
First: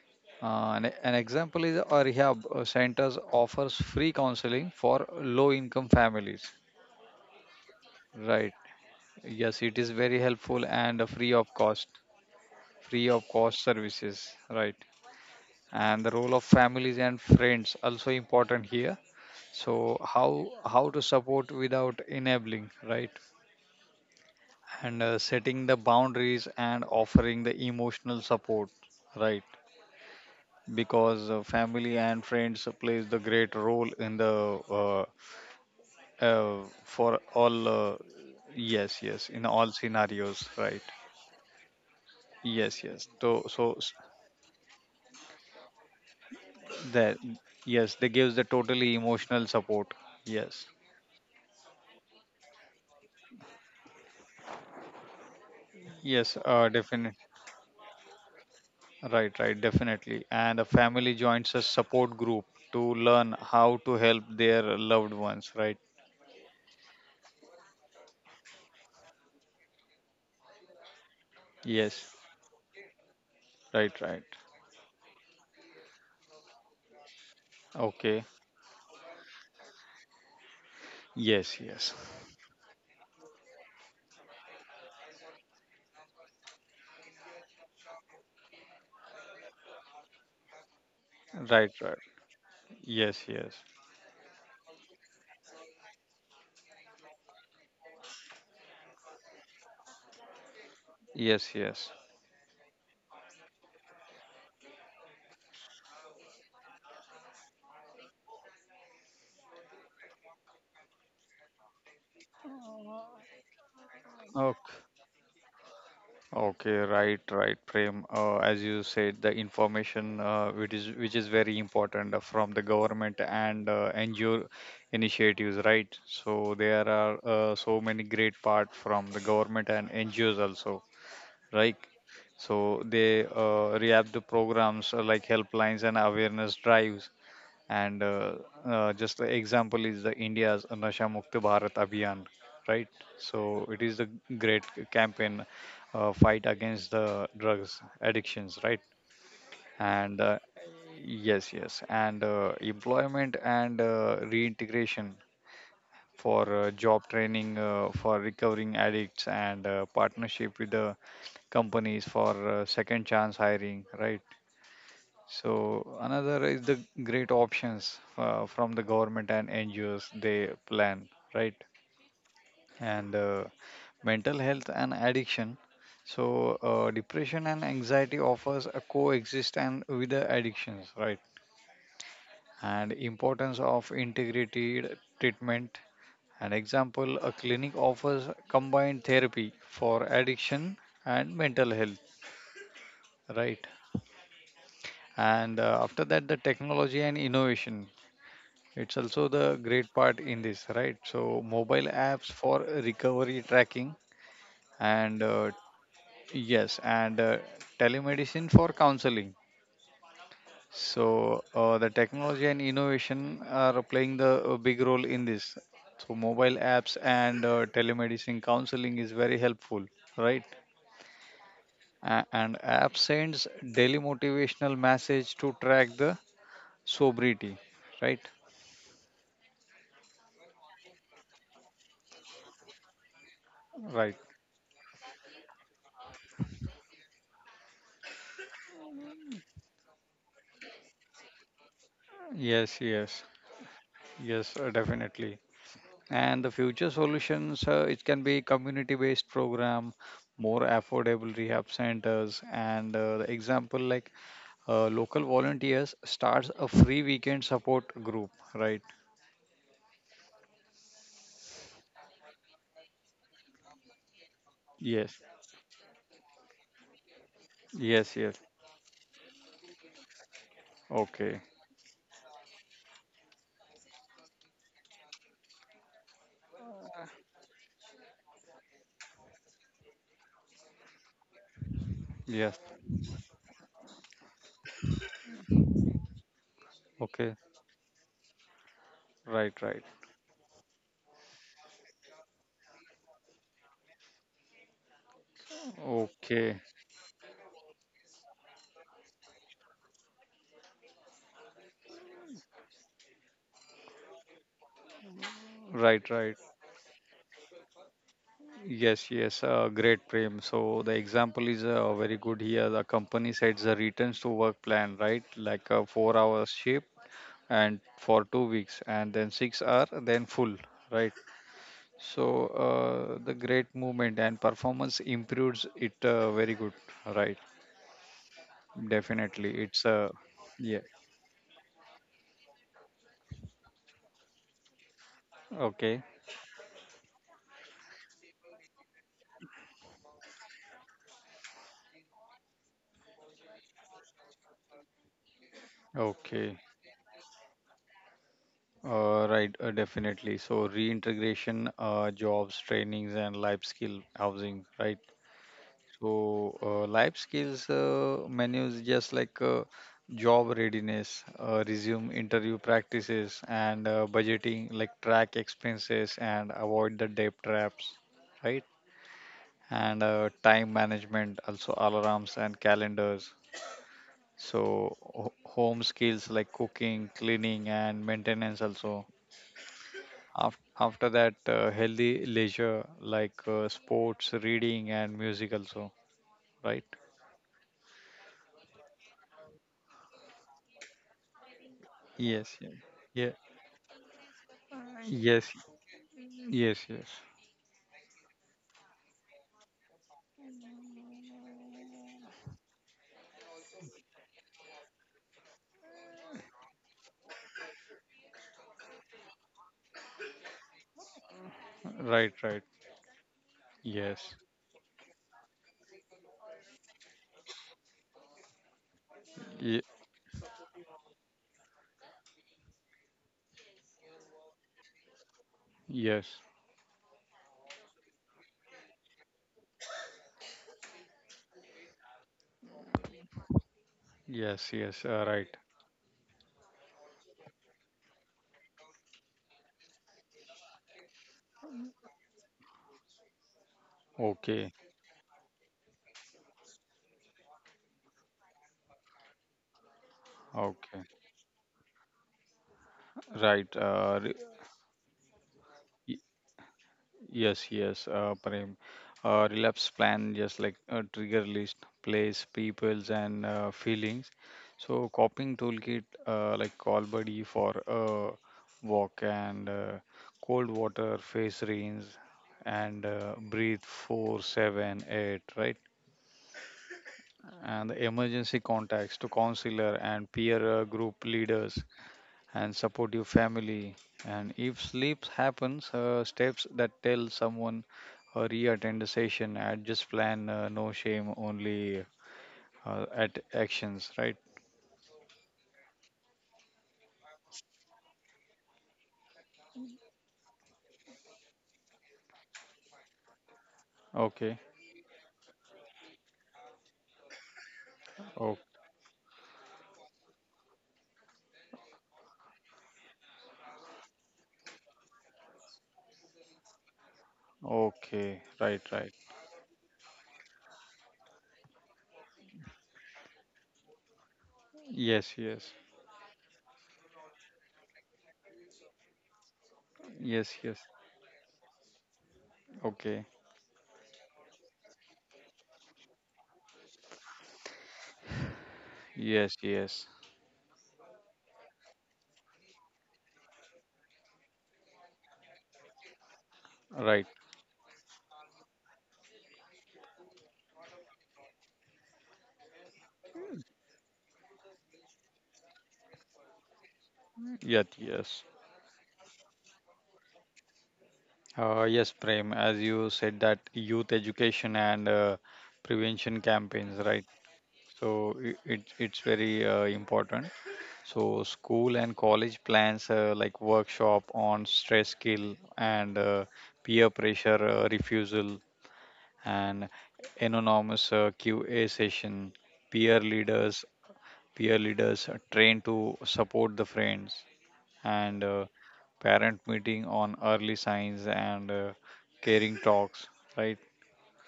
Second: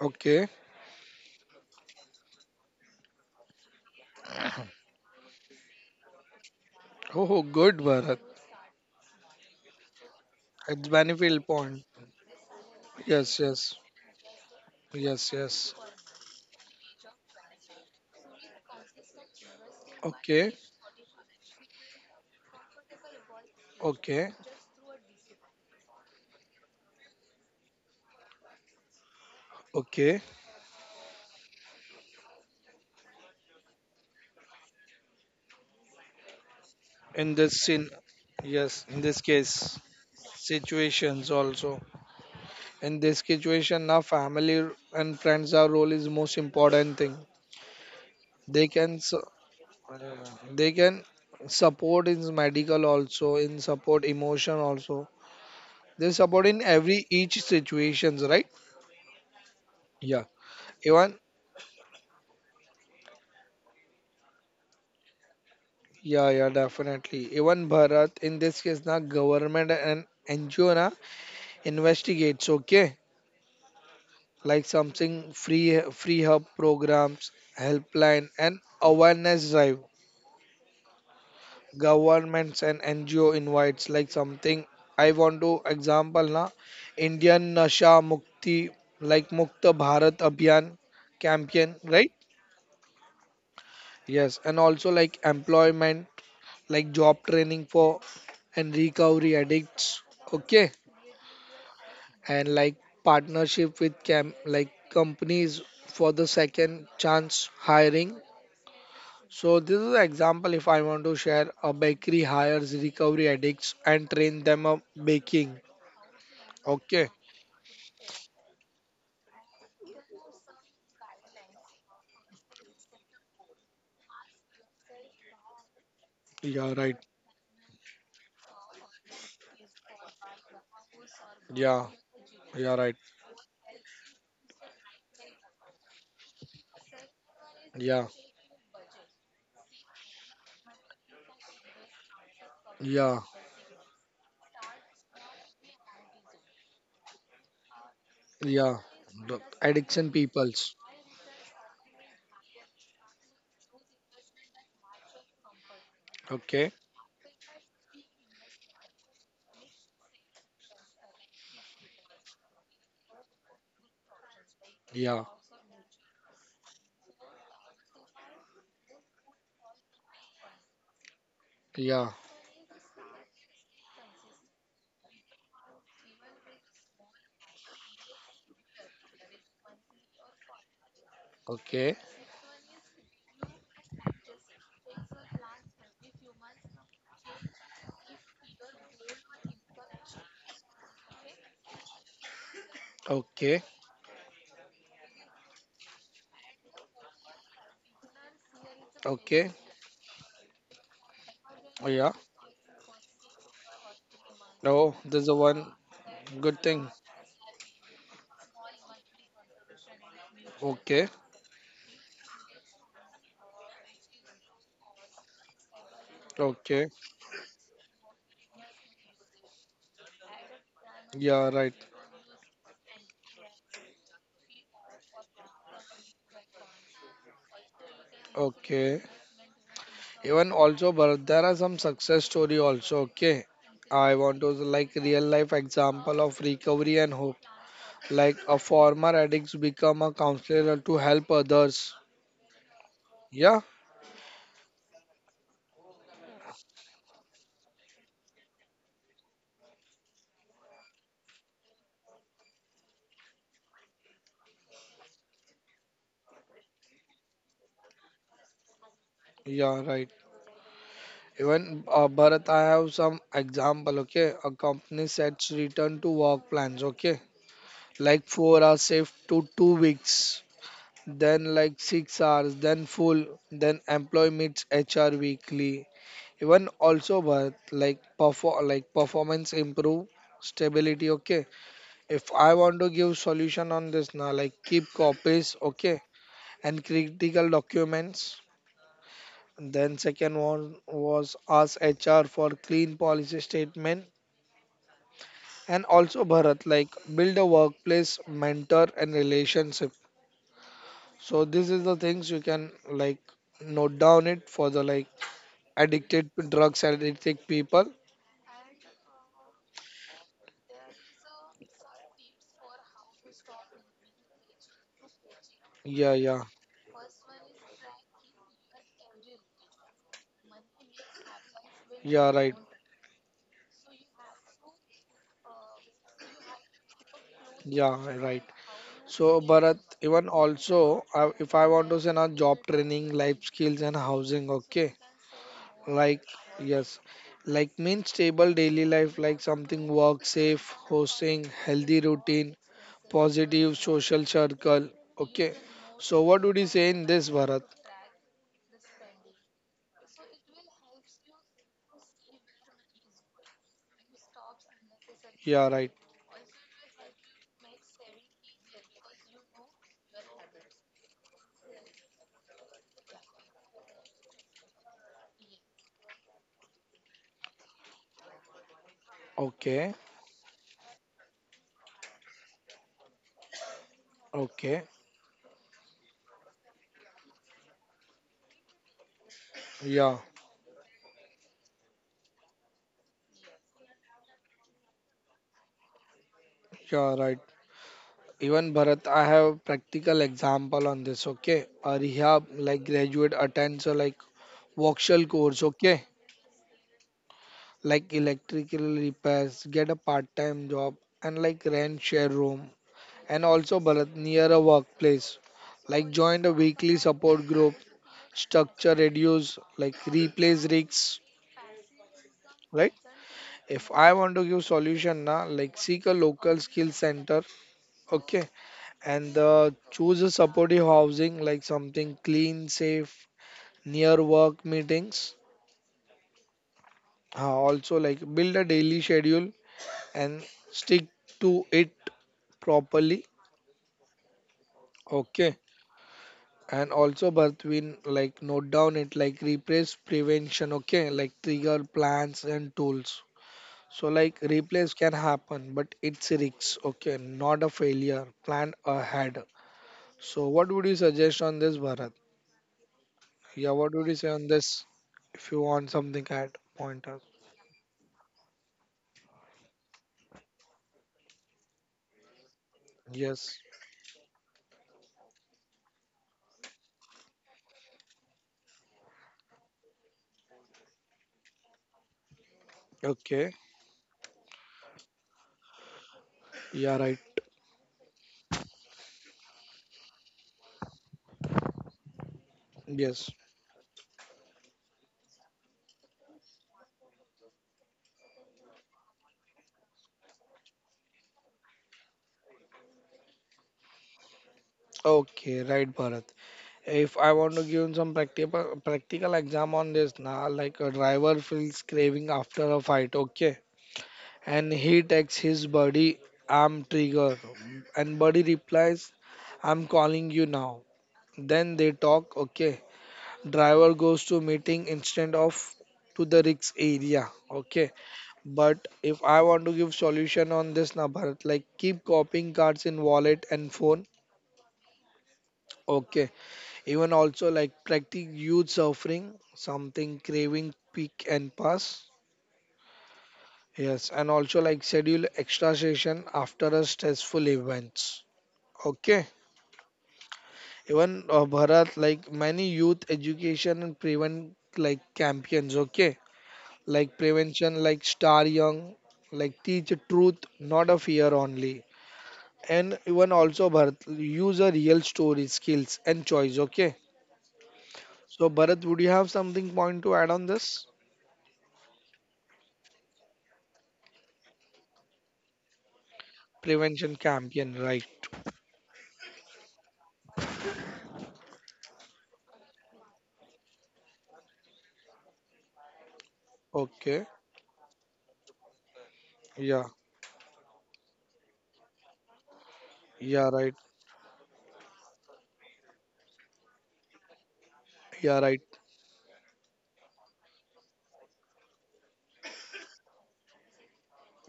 Okay. An example is a rehab centers offers free counseling for low income families, Oh, good, Bharat. right? Yes, it is very helpful It's and Bannyfield Pond. Free of Yes, cost yes, services, right? yes, yes. And the role of families and friends also important here. So how Okay, how to support without enabling, right? okay, And setting the boundaries and offering the emotional support, right? okay. Because family and friends plays the great role in the uh, for In this all scene, yes, yes, in this yes, in all case, scenarios, right? situations also. Yes, In yes. this so so situation, s- our family and friends, our role is most important that thing. Yes, they gives the They totally can, su- emotional support. Yes, they can support in medical also, in support emotion also. They yes, support in every definitely. each situations, right? Right, right, definitely. Yeah. And a family Even joins a support group to learn how to help their loved ones, right? yeah, yeah, definitely. Even Bharat, in this case, na government and NGO na Yes, investigates, okay? right, right. Like something free hub programs, Okay. helpline and awareness drive. Yes, yes. Governments and NGO invites like something I want to example na Indian Nasha Mukti like Mukta Bharat Abhiyan Right, campaign, right. right? Yes, yes. Yes, and also like employment, like job training for and recovery addicts. Okay. Yes, yes. And like partnership with cam like companies for the second chance hiring. So this is an example if I want to share a bakery hires recovery addicts and train them Okay. up baking. Okay, Okay, right, right, Prem. As you said, the information which is very important from the government and NGO initiatives, right? So yeah, there right, are so many great part from the government and NGOs also, right? yeah, So yeah, right, they rehab the programs like helplines and awareness drives. And yeah, just the example is the India's Nasha Mukti Bharat Abhiyan, right? yeah, So it is the great campaign fight against the drugs addictions, right? yeah, the And addiction peoples, yes, yes, and employment and reintegration for okay, job training for recovering addicts and partnership with the companies for second chance hiring, right? yeah, So another is the great options from the government and NGOs they plan, right? yeah, And mental health and addiction. So depression and anxiety offers a coexist and with the addictions, right? okay, And importance of integrated treatment. An example, a clinic offers combined therapy for addiction and mental health, okay, right? And after that, the technology and innovation. It's also okay, the great part in this, right? So mobile oh yeah, apps for recovery tracking oh and this is a one good yes, thing, and telemedicine for counseling. okay, So the technology and innovation are playing the big role in this. So mobile okay. apps and telemedicine counseling is very helpful, right? Yeah, right. And app sends daily motivational message to track the sobriety, right? Okay. Even also, but there are some success story also. Okay. I Right. want to like real life example of recovery and hope. Like a former addicts become a counselor to help others. Yes, yes, Yeah. yes, definitely. And the future solutions, it can be community based program, more affordable rehab centers, and the example like local volunteers starts a free weekend support group, right? Yeah, right. Even Bharat, I have some example. Okay. A company Yes, sets return to work plans. Okay. yes. Like Yes. 4 hours safe to 2 weeks, Okay. then like 6 hours, then full, then employee meets HR weekly. Even also worth like perform like performance improve stability. Okay, if I Yes. want to give solution on this now, like keep copies. Okay, and Okay. critical documents. Right, right. Then second one was ask HR for clean policy statement, and also Okay. Bharat like build a workplace mentor and relationship. So this is the things you can like note down it for the like Right, addicted right. drugs addicted people. Yes, yes. Great, Prem. So the example is very good here. The company sets the returns to work plan, right? Like a 4 Yeah, hour yeah, shift and for 2 weeks and then 6 hour then full, right? So yeah, right. The great movement and performance improves it, very good, right? Yeah, right. So Definitely it's, Bharat, even yeah. also, if I want to say now job training, life skills and housing, okay, Okay. like yes, like mean stable daily life, like something work safe, hosting, healthy routine, positive social circle, okay. So what Okay. would you say in this Bharat? Right. Definitely. So reintegration, jobs trainings and life skill housing, right? Yeah, right. So, life skills menus just like job readiness, resume interview practices, and budgeting, like track expenses and avoid the debt traps, right? Okay. And time management, also alarms and calendars. Okay. So, home skills like cooking, cleaning, and maintenance also. Yeah, After that, healthy leisure like sports, reading, and music also, right? you're right. Even Bharat, I have practical example on this. Okay, a rehab Yes, like yeah. graduate attends a like workshop Yes, course. Okay, yes, yes. like electrical repairs, get a part-time job and like rent share room. And also Bharat near a workplace, like join a weekly support group, structure reduce like replace risks. Right, right. Right? If I Yes. want to give solution na, like seek a local skill center. Okay. And Ye- choose a supportive housing like something clean, safe, near work meetings. yes. Also, like build a daily schedule and stick to it properly. Yes, yes. Right. Okay. And also, Bartwin, like note down it like replace prevention. Okay. Like trigger plans and tools. So, like Okay. replace can happen, but it's a risk. Okay. Not a failure. Plan ahead. So, what would you Okay. suggest on this, Bharat? Right. Yeah, what would you say on this? If you want y- something, add pointers. yes, yes. Prem. Relapse plan, just like a trigger list, place, peoples, and Yes. Feelings. So, coping toolkit, like call buddy for a walk and cold water, face rinse, and Okay. breathe four, seven, eight. Right. Yeah, right. And the emergency contacts to counselor and peer group leaders and supportive Yes. family. And if sleeps happens, steps that tell someone, re-attend the session, adjust plan, no shame only, at actions, right? Okay, right, Bharat. If I want to give some practical exam on this now, like a driver feels craving after a fight, okay, Okay. and he texts his buddy, "I'm trigger," and buddy Okay. replies, "I'm calling you now." Then they talk, okay. Driver goes to meeting instead of to the risk area, okay. Okay. Right, But right. if I want to give solution on this na Bharat, like keep copying cards in wallet and phone. Yes, yes. Okay. Even also like practice youth suffering, something Yes, craving yes. peak and pass. Okay. Yes. And also like schedule extra session after a stressful events. Okay. Yes, yes. Even Bharat, like many youth education and prevent like campaigns. Okay. Like Right. prevention, like star young, like teach truth, not a fear only. And even also Bharat, use a real story, skills and choice. Okay. Yet. Yes. So Bharat, would you have something point to add on this? Yes, Prem, as you said that youth education and prevention campaigns, Prevention right? campaign, right? So it's very important. So school and college plans like workshop on stress skill and peer Okay. pressure refusal Yeah. and anonymous QA session, peer Yeah, right. leaders, peer leaders are trained to support the friends Yeah, and right. Parent meeting on early signs and caring talks, right?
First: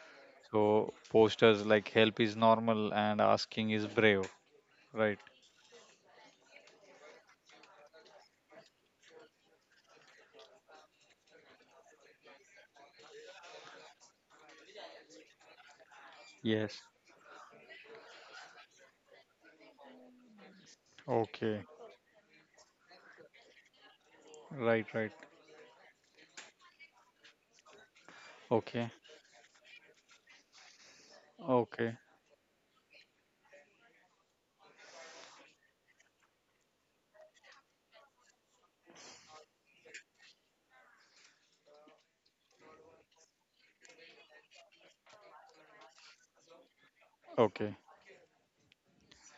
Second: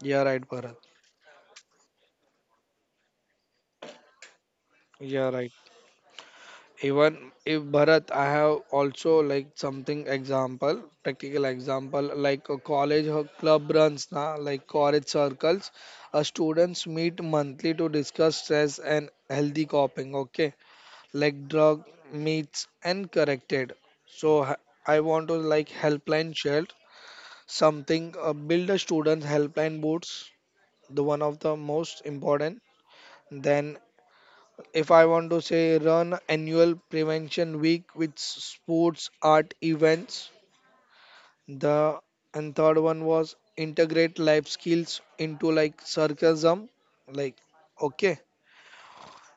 Yeah, right, Bharat. So posters like help is normal and asking is brave, right? Yeah, right. Even if Bharat, I have also like something example, practical example, like a college or club runs, na, like college circles. Yes. Students meet monthly to discuss stress and healthy coping. Okay, like Okay, drug meets and corrected. So h- right, I right. want to like helpline shield something, build a Okay, student's helpline boots, the one of the okay, most important. Then if I want to say run annual prevention week with sports art events, the and third one was integrate life skills into like sarcasm like. okay, Okay.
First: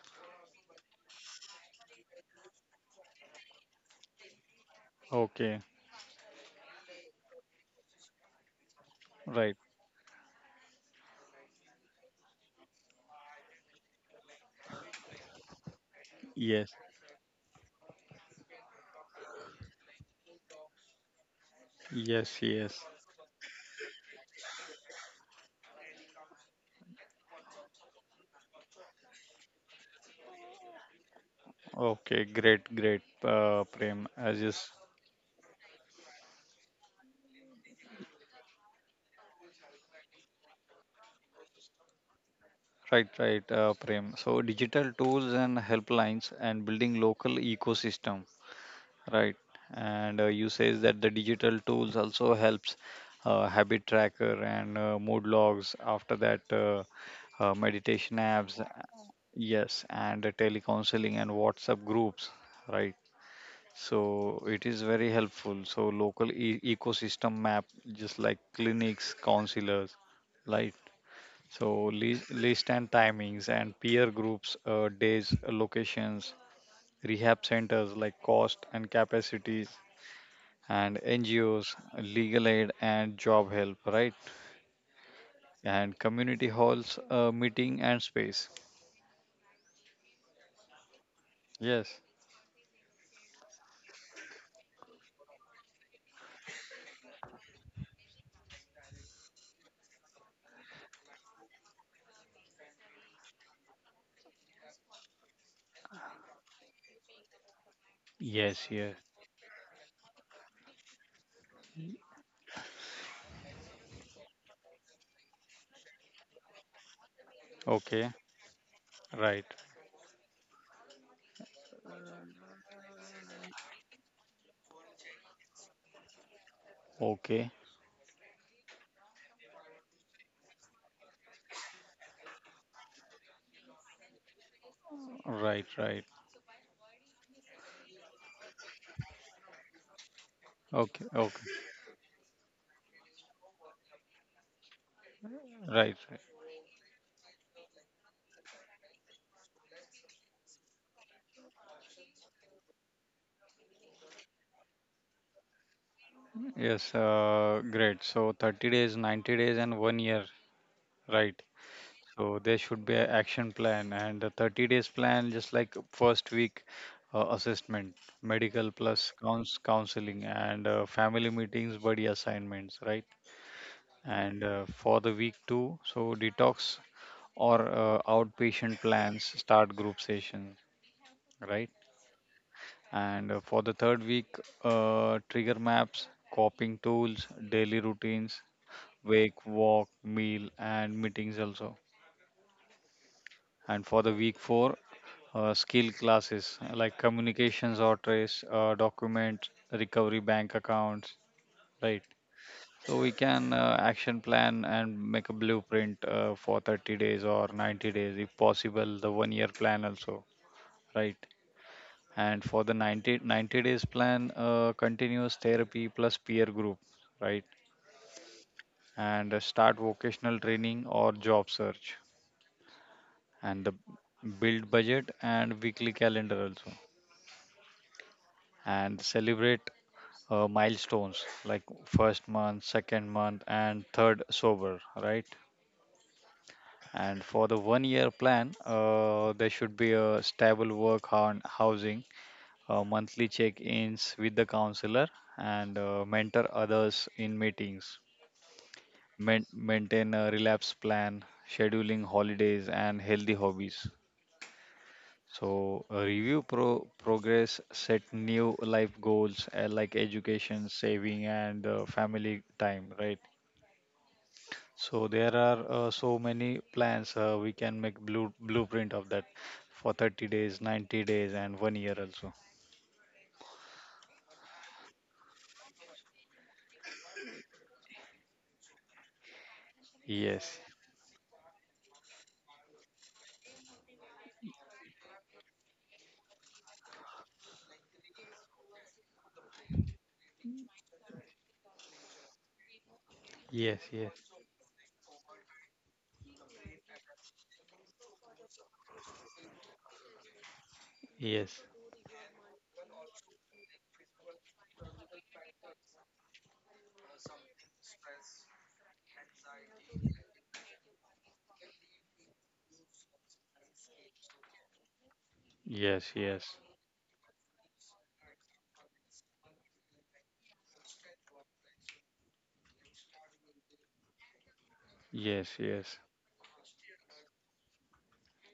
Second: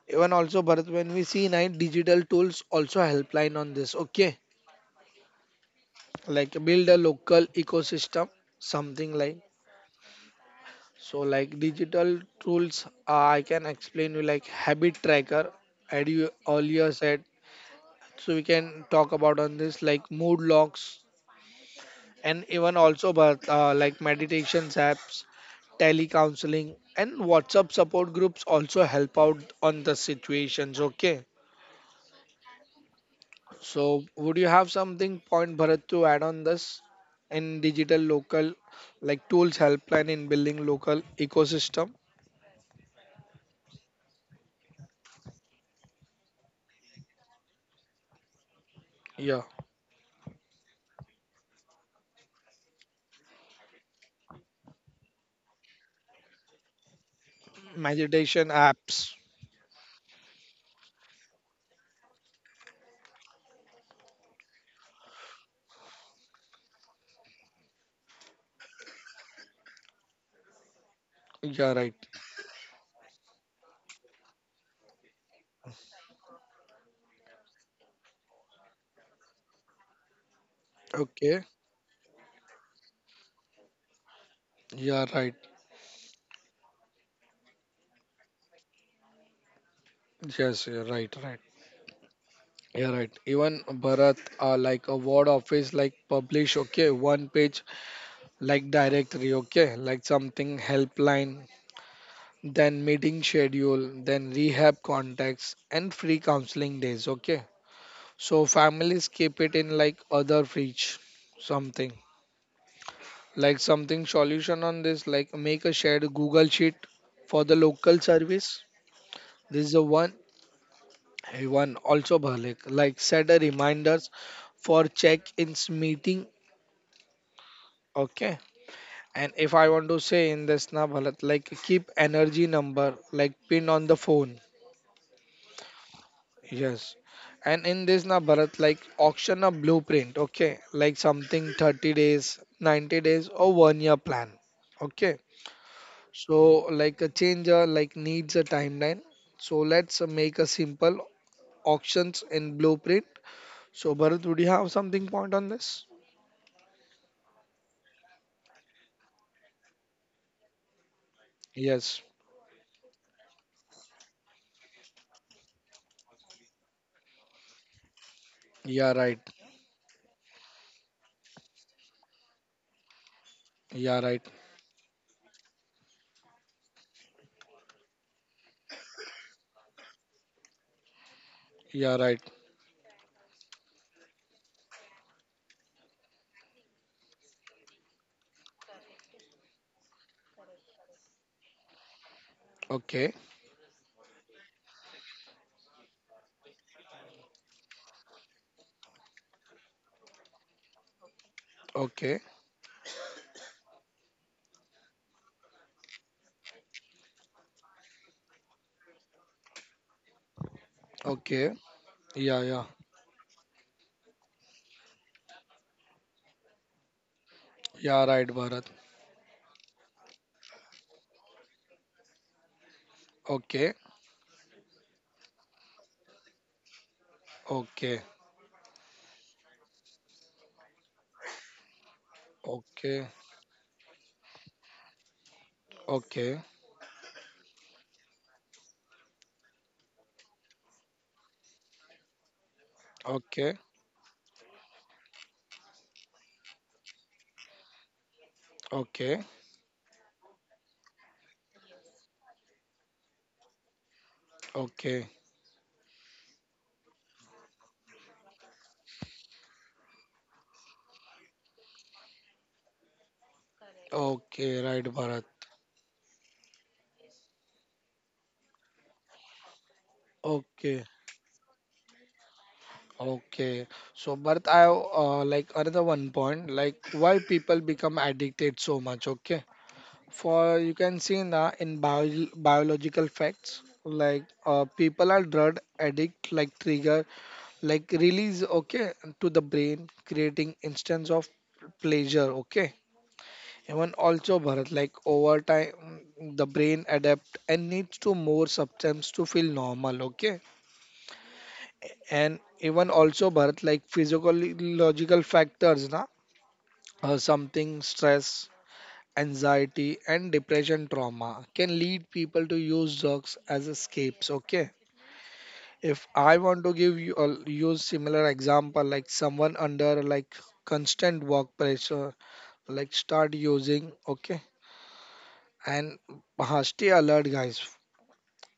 Even also Bharat, when we see nine digital tools also helpline on this, okay, okay, like build a local ecosystem, something like. right. So like digital tools, I can explain you like habit tracker as you Yes. earlier said. So we can talk about on this like mood logs. Yes. And even Yes. also but like meditations apps, telecounseling, and WhatsApp support groups also help out on the situations, okay. Okay, great, great, So, Prem. would As you have is something, point Bharat, to add on this in digital local, like tools helpline in building local ecosystem? right, right, Prem. So digital tools and helplines and building local ecosystem. Right. Yeah, And you says that the digital tools also helps habit tracker and mood logs. After that, meditation meditation apps, apps. yes, and telecounseling and WhatsApp groups, right? So it is very helpful. So local ecosystem map, just like clinics, counselors, right? Yeah, So right. list and timings and peer groups, days, locations, rehab centers like cost and capacities and Okay. NGOs, legal aid and job help, right? Yeah, right. And community halls, meeting and space. Yes, yeah, right, right. Yes, Yeah, right. Even Bharat, like a word office, like publish, okay, one page, like directory, okay, like something helpline, then meeting schedule, then rehab contacts, and free counseling days, okay. So yes, yes. families keep it in like other fridge, something like something solution on this, like make a shared Google sheet for the local Okay, service. right. This is the one. Hey, one also Bhalik, like set a reminders for check-ins meeting. Okay, Okay. And if I want to say in this na Bhalat, like keep energy number like pinned on the phone. right, right. Yes. And in this na Bharat, like auction a blueprint, okay? Like Okay, okay, something 30 days, 90 days, or one year plan. Okay. right, right. So like a changer like needs a timeline. So let's make a simple auctions and blueprint. So Bharat, would you have something point on this? Yes, great. So 30 days, 90 days, and one year, right? Yes. So there should be an action plan and the 30 days plan, just like first week assessment, medical Yeah, plus right. cons counseling and family meetings, buddy assignments, right? Yeah, right. And for the week two, so detox or outpatient plans start group session, right? Yeah, right. And for the third week, trigger maps, coping tools, daily routines, wake, walk, meal, and meetings also. Okay. And for the week four, skill classes like communications or trace, document recovery, bank accounts, right? Okay. So we can action plan and make a blueprint for 30 days or 90 days, if possible, the one year plan also, right? Okay. Yeah, And yeah. for the 90 days plan, continuous therapy plus peer group, right? Yeah, right, Bharat. And start vocational training or job search, and Okay. the build budget and weekly calendar also, Okay. and celebrate milestones like first month, Okay. second month, and third sober, right? Okay. And for the one year plan, there should be a stable work on housing, monthly Okay. check ins with the counselor, and mentor others in meetings. Okay, Maintain a relapse plan, scheduling holidays, and healthy hobbies. okay, So, review progress, set new life goals like education, saving, and family time, right? okay, right, So Bharat. there are so many plans we can make blueprint of that for 30 days, Okay, 90 days, and one year also. okay. So, Bharat, I like another one point, like why people become addicted so much. Okay, for Yes, you can see now in bio biological facts, like people are drug addict, like trigger, like release. Okay, to the brain, creating instance of pleasure. Okay, yes, Even yes, also Bharat, like over time, the brain adapt and needs to more substance to feel normal. Okay, yes, and even also Bharat, like physiological factors, na, something stress, anxiety, and depression trauma can lead people to use drugs as escapes. Okay, if yes, I yes, want to give you a use similar example, like someone under like constant work pressure, like start using okay yes, And yes, stay alert, guys.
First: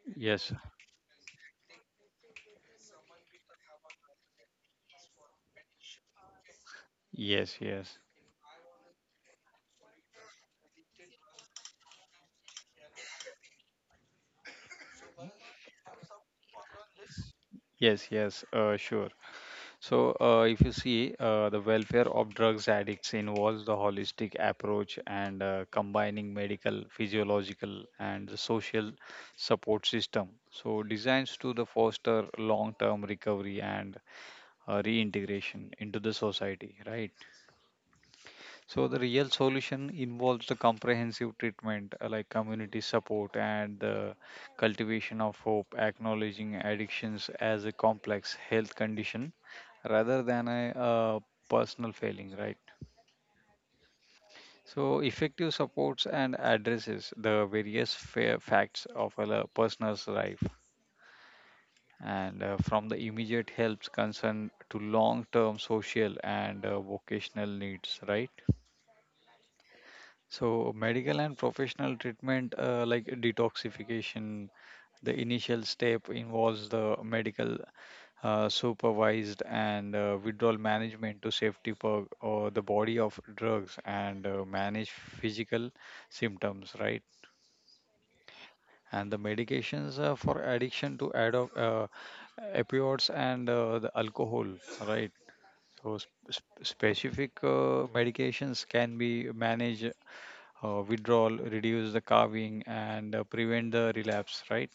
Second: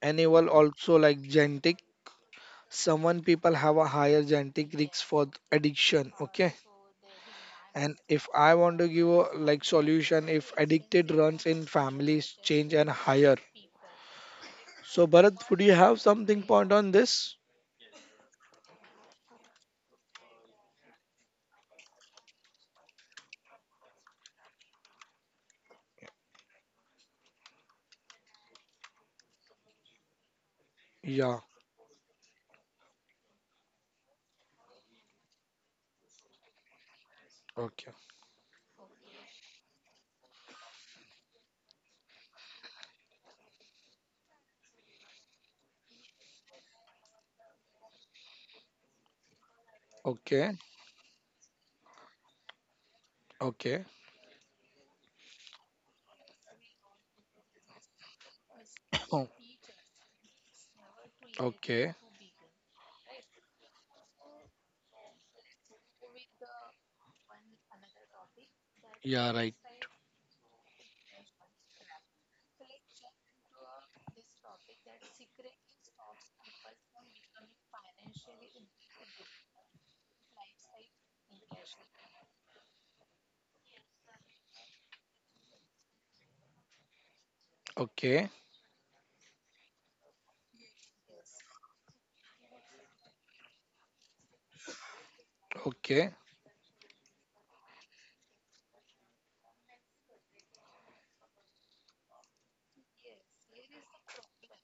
Enable yes, also like genetic. Someone people have a higher genetic risk for addiction. Okay. yes, yes, And if I want to give a like solution, if addicted runs in families, change and higher. So Bharat, would you have something point on this? yes, yes. Sure. So, if you see, the welfare of drugs addicts involves the holistic approach and combining medical, physiological, and the social support system. So, designs Yeah. to the foster long-term recovery and reintegration into the society, right? Okay. So the real solution involves the comprehensive treatment like community support and the cultivation of hope, acknowledging addictions as a complex health condition rather than Okay. a personal failing, right? Okay. So effective supports and addresses the various facts of a Oh, person's life Okay. and from the immediate helps concern to long-term social and vocational needs, right? Yeah. Right. So, medical and professional treatment, like detoxification, the initial step involves the medical supervised and withdrawal management to safety for or the body of drugs and manage physical symptoms, right? Okay. And the medications for addiction to add up opioids and the alcohol, right? So Okay. Specific medications can be managed withdrawal, reduce the carving, and prevent the relapse, right?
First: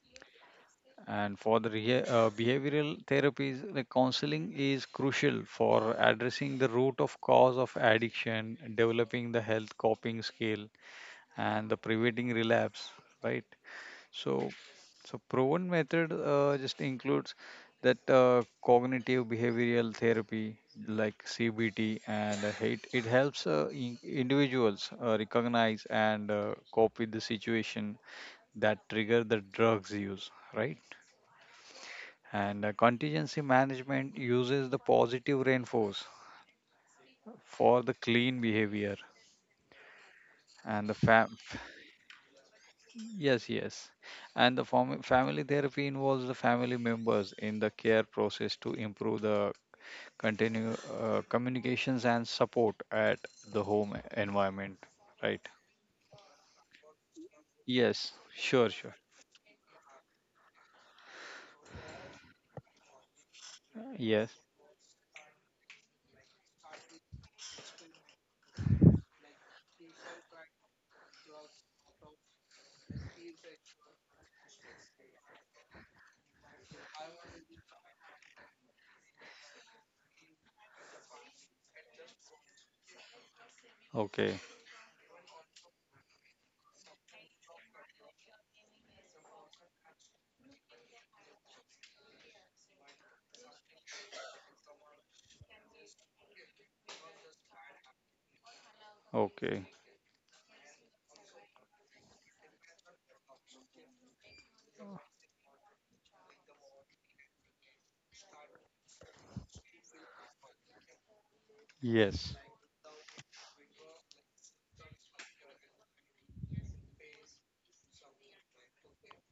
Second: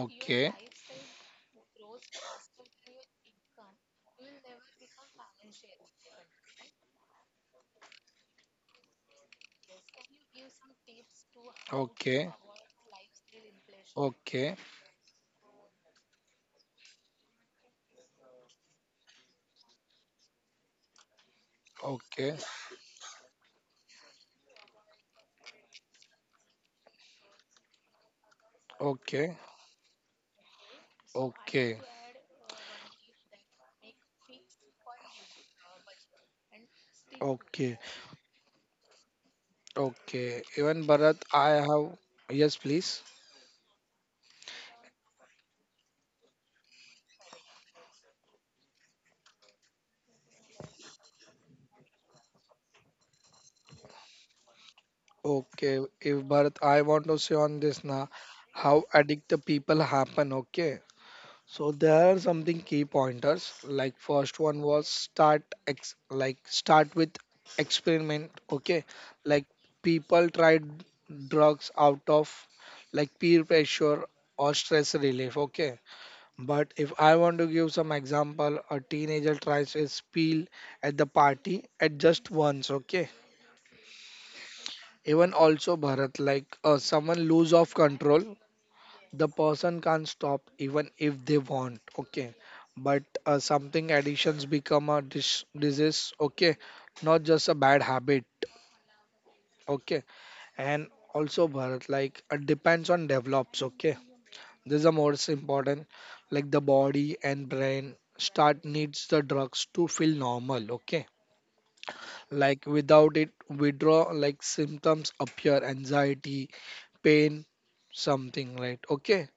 Okay. And for the behavioral therapies, the counseling is crucial for addressing the root of cause of addiction, developing the health coping skill, and the Okay. preventing relapse, right? So, Okay. so proven method just includes that cognitive behavioral therapy like CBT, Okay. and it helps individuals recognize and cope with the situation that trigger Okay. the drugs use, right? Okay. And contingency management uses the positive reinforce Okay, for the clean behavior, okay. Even and the Bharat, fa- I have. Yes, please. Yes, yes. And the family therapy involves the family members in the care process to improve the continue communications and support at the home environment, right? Okay, if Bharat, I want to say on this now Yes, sure, how sure. addict the people happen. Okay, so there are something key pointers. Like Yes. first one was start ex like start with experiment. Okay, like people tried drugs out of like peer pressure or stress relief. Okay. But if I want to give some example, a teenager tries a spiel at the party at just once, okay? Okay. Even also Bharat, like someone lose of control, the person can't stop even if they want, okay? But something addictions become a disease, okay? Not just a bad habit, Okay. okay? And also Bharat, like it depends on develops, okay? This is the most important, like the body and brain start needs the drugs to feel normal, okay. Yes. Like without it, withdraw like symptoms appear, anxiety, pain, something, right, okay.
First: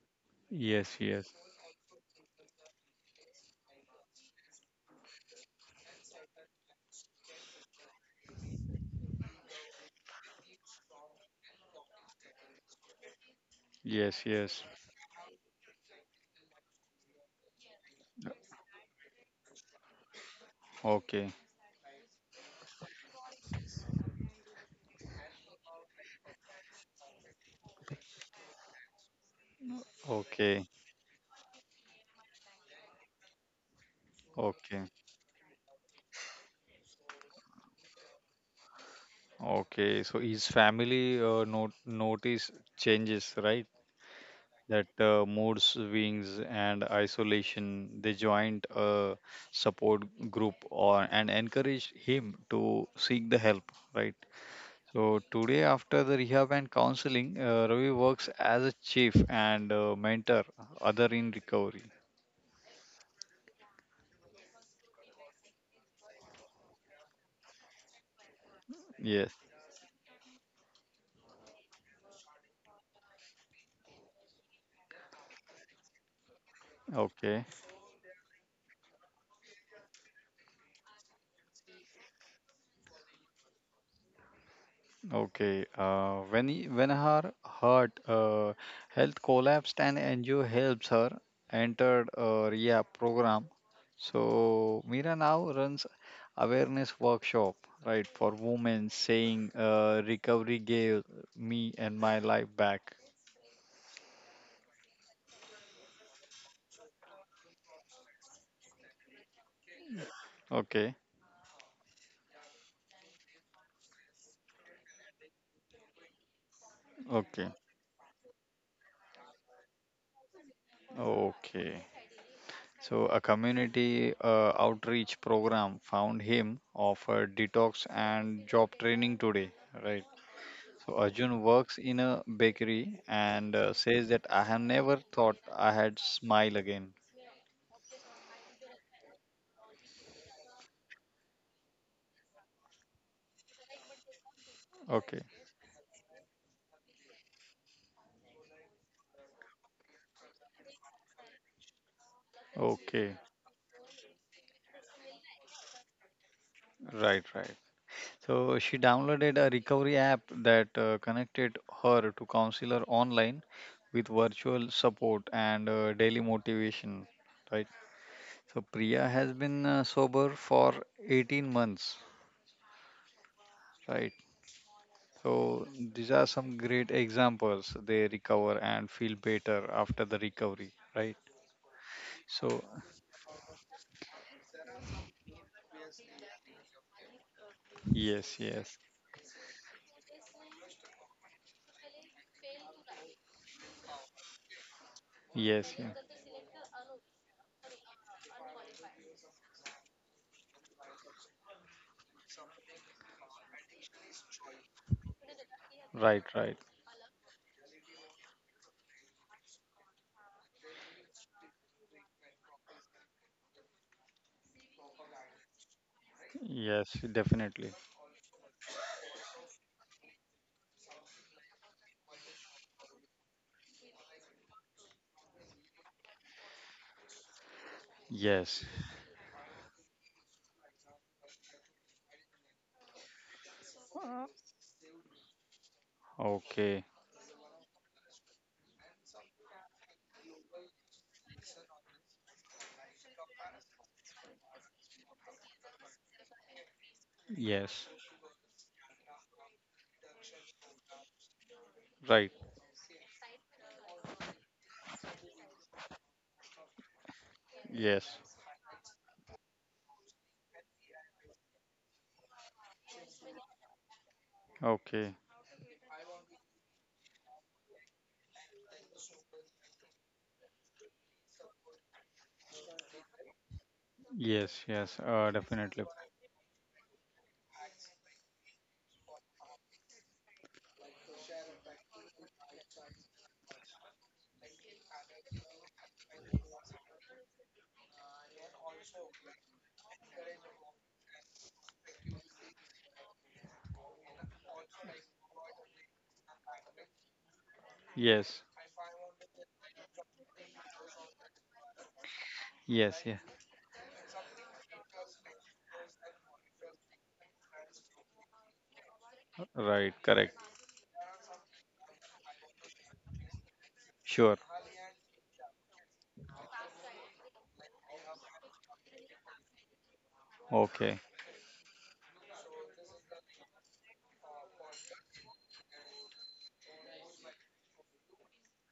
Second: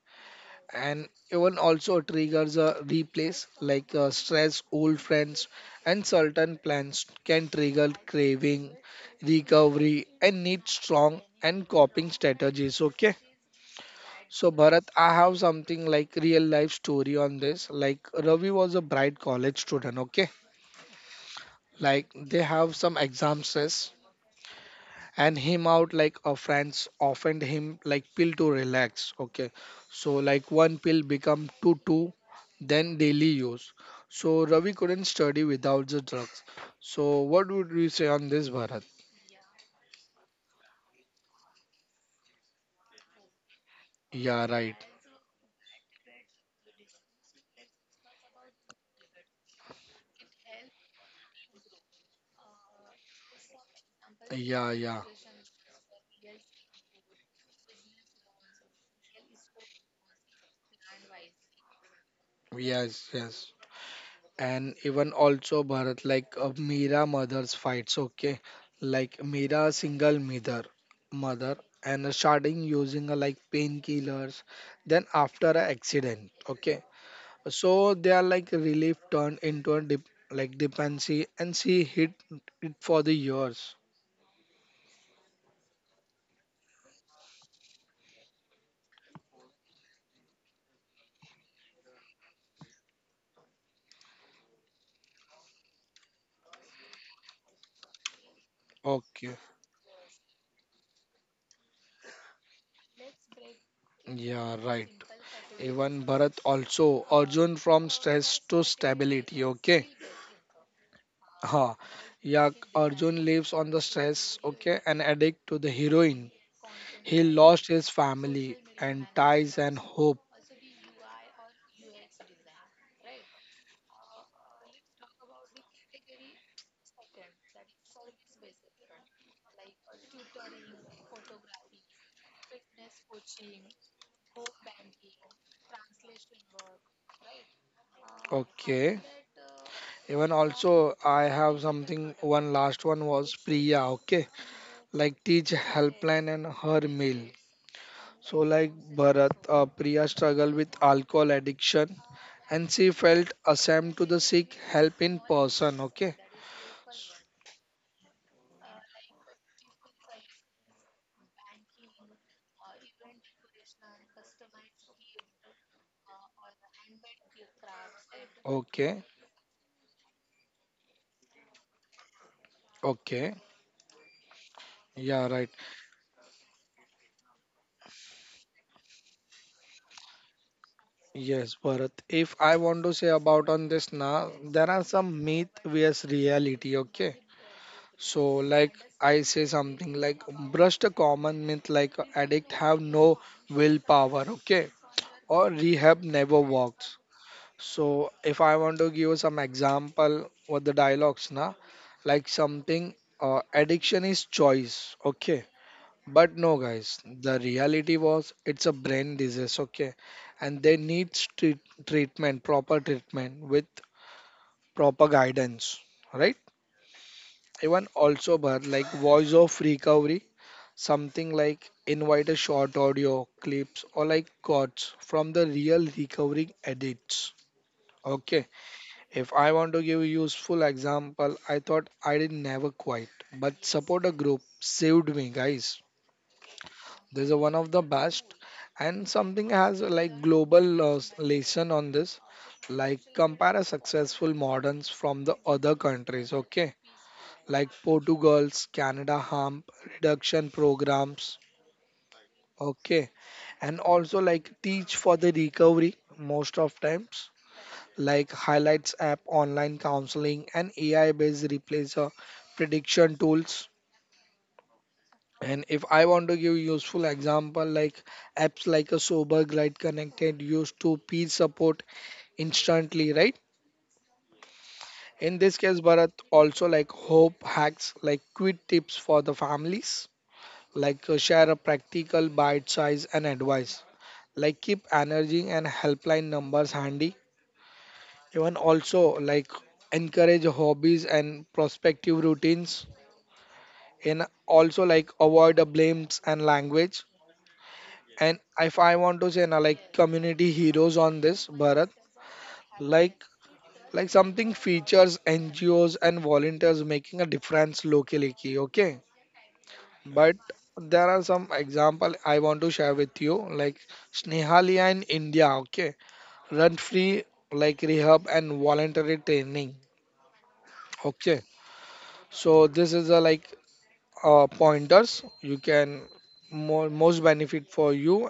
Yes, And yes. even also triggers a replace like stress, old friends, and certain plans can trigger craving, recovery and need strong and coping strategies, okay. Yes, So yes. Bharat, I have something like real life story on this. Like Ravi was a bright college student, okay? Okay. Like they have some exam stress and him out like a friends offered him like pill to relax, okay? So like Okay. one pill become two, then daily use. So Ravi Okay. couldn't study without the drugs. So what would you say on this Bharat? Okay. So his family not notice changes, right? Yeah, right. That mood swings and isolation. They joined a support group or and encouraged him to seek the help. Right. Yeah, yeah. So today, after the rehab and counseling, Ravi works as a chief and mentor other in recovery. Yes, yes. And even also Bharat, like Meera mother's fights, okay, like Yes. Meera single mother, and starting using like painkillers, then after an accident, okay, Okay. so they are like relief turned into a dip, like dependency, and she hid it for the years, Okay. When her heart health collapsed and NGO helps her entered a rehab program. So Mira now runs awareness workshop, right, for women okay, saying recovery gave me and my life back. yeah, right. Even Bharat also, Arjun from stress to stability, okay? Okay, Ha, yeah. Arjun lives on the stress, okay, and addict to the heroin. He okay, lost his family and ties and hope, okay. So, a community outreach program found him, offered detox and job training today, right? So, Arjun works in a bakery and says that I have never thought I had smile again. okay. Even also, I have something. One last one was Priya, okay, Okay, like teach helpline and her meal. So like Bharat, Priya struggled with alcohol addiction, and she okay, felt ashamed to the seek help in person, okay, right, right. So she downloaded a recovery app that connected her to counselor online with virtual support and daily motivation, right? So okay, Priya has been sober for 18 months, okay. right? Yeah, right. So these are some great examples. They recover and feel better after the recovery, right? Yes, Bharat. If I So want to say about on this now, there are some myth vs reality, okay? So yes, like yes, I say something like brushed a common myth like addict have no willpower, okay? Or yes, yeah. rehab never works. So if I want to give some example with the dialogues na, like something addiction is choice, okay? Right, But right. no, guys, the reality was it's a brain disease, okay? And they need treatment, proper treatment with proper guidance, right? Yes, definitely. Even also, but like voice of recovery, something like invite a short audio clips or like quotes from the real recovering addicts, okay. Yes. If I want to give a useful example, I thought I did never quite, but support a group saved me, guys. Okay. This is one of the best, and something has like global lesson on this, like compare a successful moderns from the other countries. Okay, like Yes. Portugal's Canada harm reduction programs. Right. Okay, and also like teach for the recovery most of times Yes. like highlights app online counseling and AI based replacer prediction tools. Okay. And if I want to give useful example, like apps like a Sober Glide Connected used to peer support instantly, right? Yes, yes, In this case, definitely. Bharat also like hope hacks, like quick tips for the families, like share a practical bite size and advice, like keep energy and helpline numbers handy. Even also like encourage hobbies and prospective routines, and also like avoid the blames and language. And Yes, if I want to say now, like community heroes on this Bharat, yes, yeah. like like something features NGOs and volunteers making a difference locally. Okay, Right, correct. but there are some example I want to share with you, like Sure. Snehalia in India. Okay, run free like rehab and voluntary training. Okay. Okay, so this is a like pointers you can more most benefit for you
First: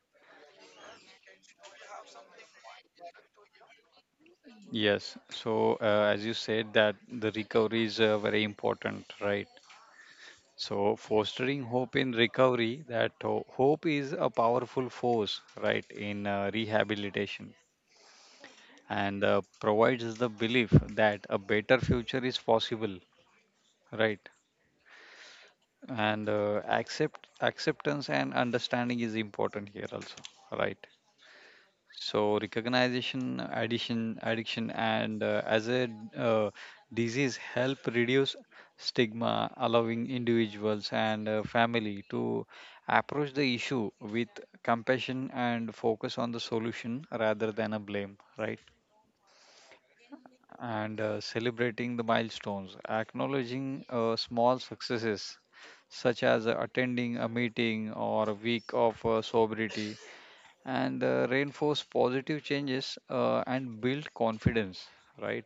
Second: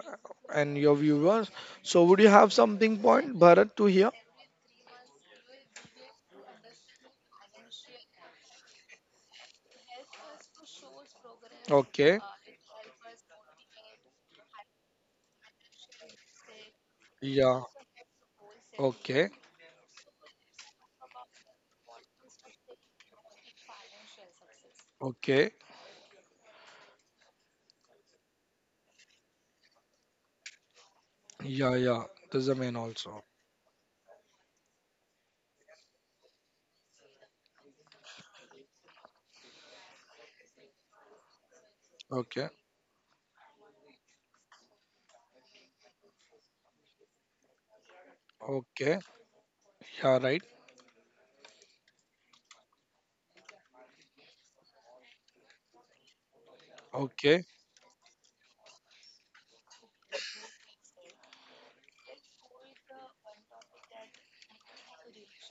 and your viewers. So would you have something point Bharat to hear? Yes. So, as you said, that the recovery is very important, right? So, fostering hope in Okay. recovery, that hope is a powerful force, right, in rehabilitation Yeah. and Okay. Provides the belief that a better future is possible, right? Okay. And acceptance and understanding is important here also, right? Yeah, yeah. So This is the main also. recognition, addiction, and as a uh, disease help reduce stigma, allowing individuals and family Okay. to approach the issue with compassion and focus on the solution rather than a blame, right? Okay. Yeah, right. And celebrating the milestones, acknowledging small successes such as attending a Okay. meeting or a week of sobriety and reinforce positive changes and build confidence, right?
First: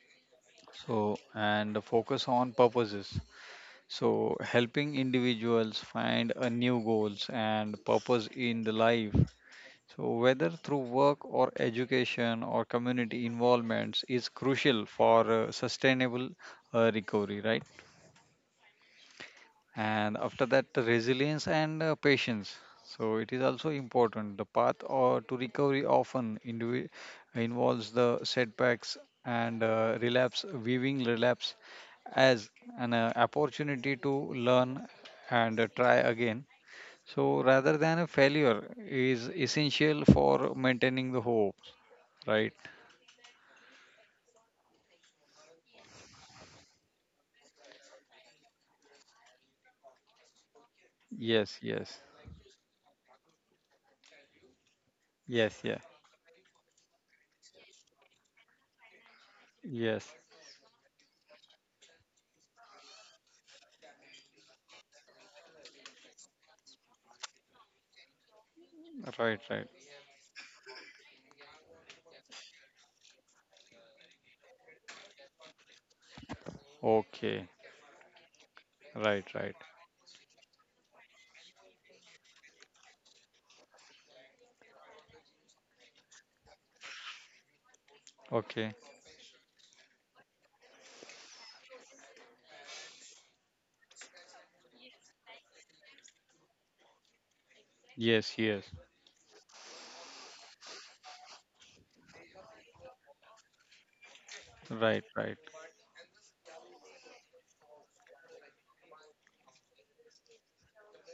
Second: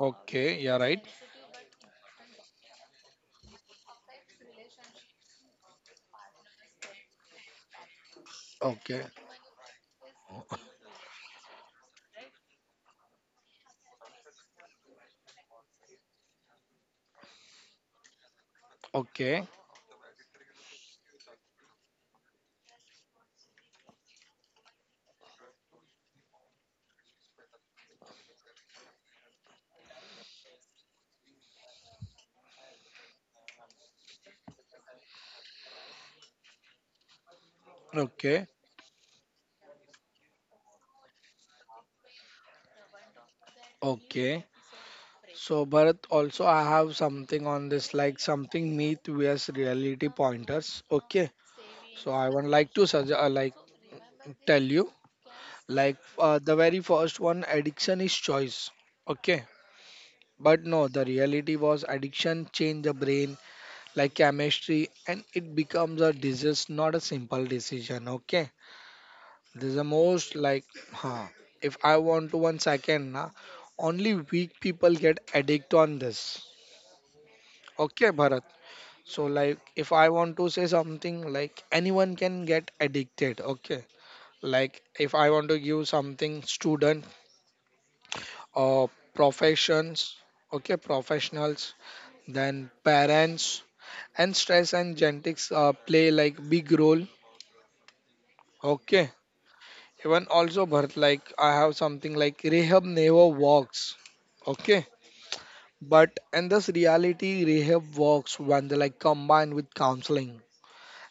Okay. Yeah, So right. and focus on purposes. So helping individuals find a new goals and purpose in the Okay. life, so whether through work or education or community involvements is crucial for sustainable recovery, right? Okay. And after that the resilience and patience, so it is also important. The path or to recovery often involves the setbacks and relapse, viewing relapse as an opportunity to learn and try again, so rather than a Okay. failure is essential for maintaining the hope, right? Okay. So Bharat, also I have something on this, like something myth vs reality pointers, okay. Yes, So I yes. would like to suggest like tell you, Yes, like yeah. The very first one addiction is choice, okay. Yes. But no, the reality was addiction change the brain like chemistry, and it becomes a disease, not a simple decision, okay. Right, This right. is the most like. huh if I want to one second na, only weak people get addict on this, Okay. okay, Bharat. So Right, like right. if I want to say something like anyone can get addicted, okay. Like if I want to give something student, uh, Okay. professions, okay, professionals, then parents, and stress and genetics play like big role. Yes, yes. Okay, even also Bharat, like I have something like rehab never works. Okay, Right, right, but in this reality, rehab works when they like combined with counseling.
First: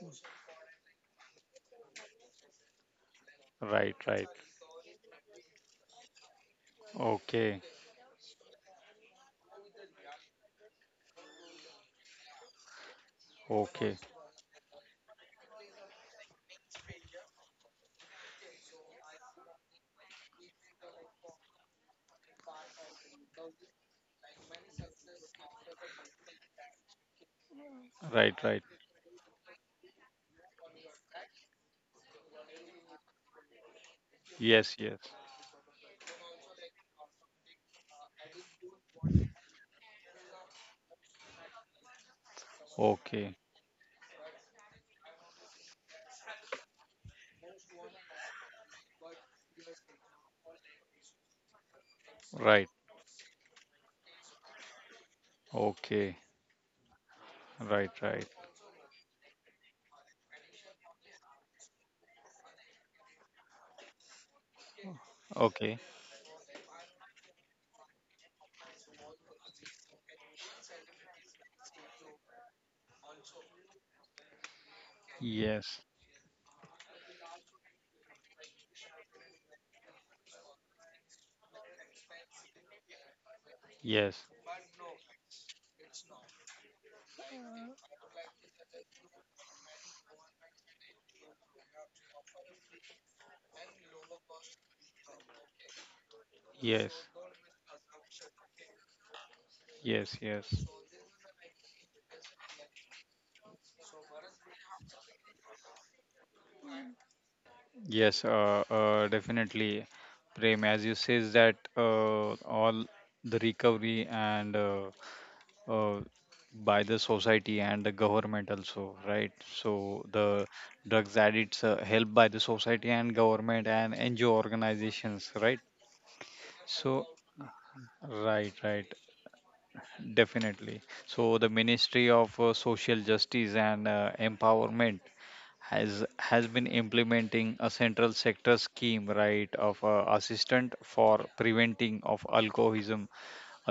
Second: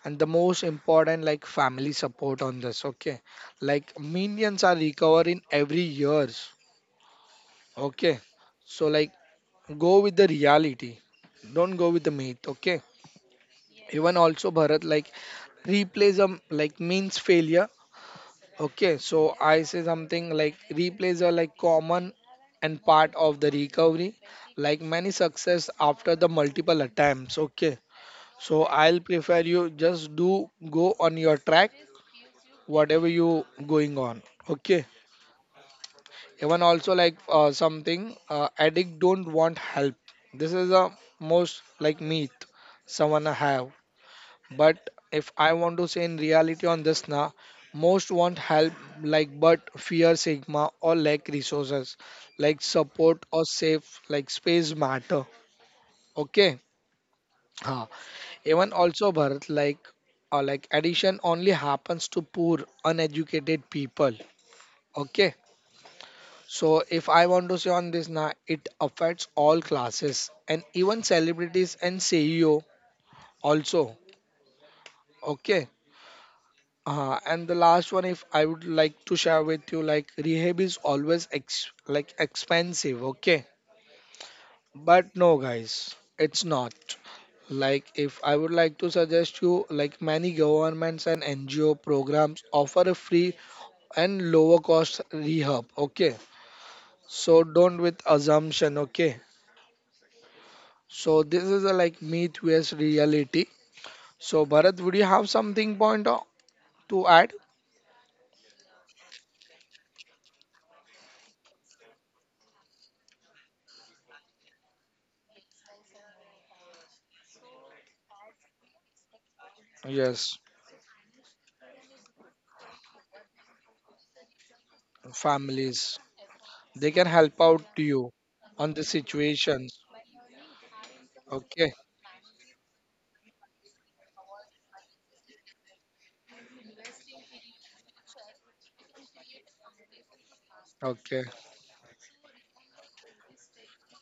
And the most important, like family support on this. Okay, right, like right. millions are recovering every year. Okay, Okay. So like go with the reality. Don't go with the myth. Okay. okay, Even also Bharat like replays a like means failure. Okay. So I say something like replays are like common and part of the recovery. Like many success after the multiple attempts. Okay. So right, right. I'll prefer you just do go on your track, whatever you going on. Okay. Yes, yes. Even also like something addict don't want help, this is a most like myth, someone have. Okay, But if I want to say in reality on this now, most want help, like but fear sigma or lack resources, like right, support or safe like space matter, okay. okay, huh. right, right. Even also Bharat, like addiction only happens to poor uneducated people, okay. Okay. So if I want to say on this now, it affects all classes and even celebrities and CEO also. Okay. Yes, And the last one, if I would like to share with you, like rehab is always like expensive. Okay. yes, But no, guys, it's not. Like if I would like to suggest you, like many governments and NGO programs offer a free and lower cost rehab. Okay. yes, So don't with assumption. Okay. yes, yes, So this is a like myth vs reality. So Bharat, would you have something point to add? yes. Definitely, Prem, as you says that all the recovery and uh, by the society and the government also, right? So Yes, the drugs addicts helped by the society and government and NGO organizations, right? families they can So help out to you on right, the right, situations. definitely. So Okay, the ministry of social justice and empowerment has been implementing a central sector scheme, right, of assistant okay, for preventing of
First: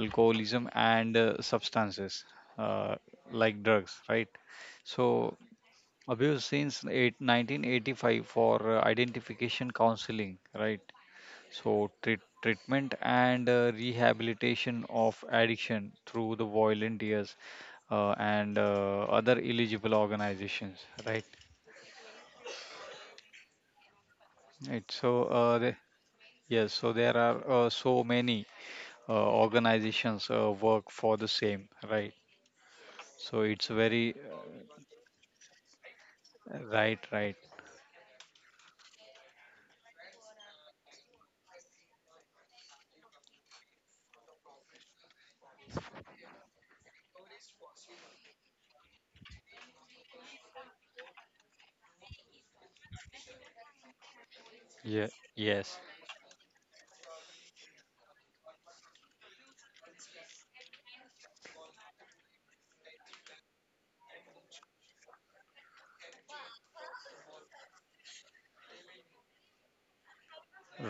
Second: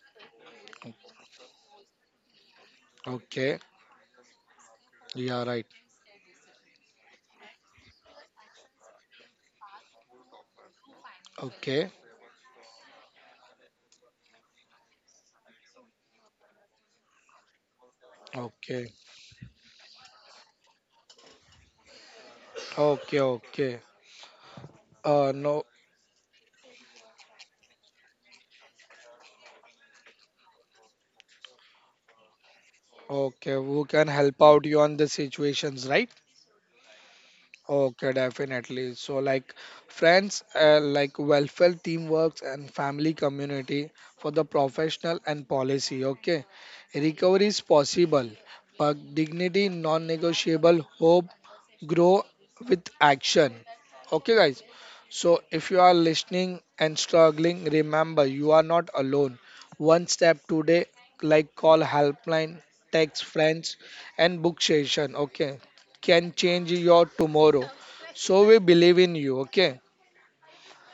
alcoholism and substances uh, okay. like drugs, right? So Yeah, right. abuse since 1985 for identification counseling, right? Okay, So treatment and rehabilitation of addiction through the volunteers and okay, other eligible organizations, right? okay, okay. Right. Uh, So no. Yes, so there are so many organizations work for the same, right? So Okay, it's who can very. help out you on the situations, right? Right, right. Okay, definitely. So, like friends, like welfare, teamwork, and family community for the professional and policy. Okay, recovery is possible, but dignity non-negotiable. Hope grow with action. Okay, guys. Yeah, So, if you yes, are listening and struggling, remember you are not alone. One step today, like call helpline, text friends, and book session. Okay, can change your tomorrow. So, we believe in you. Okay,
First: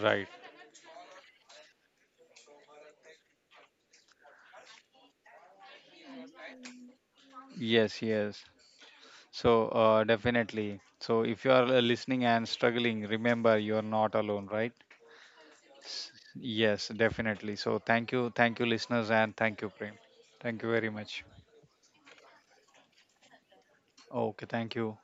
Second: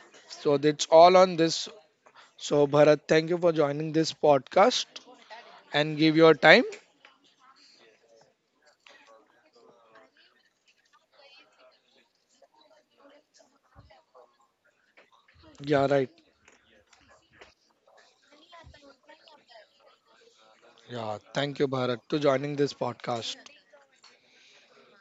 right. so that's all on this. So, Bharat, thank you for joining this podcast and give your time. Yes, yes. So, definitely. So, if you are listening and struggling, remember you are not alone, right? Yeah, right. Yes, definitely. So, thank you, listeners, and thank you, Prem. Thank you very Yeah, much. thank you, Bharat, to joining this podcast. Okay, thank you.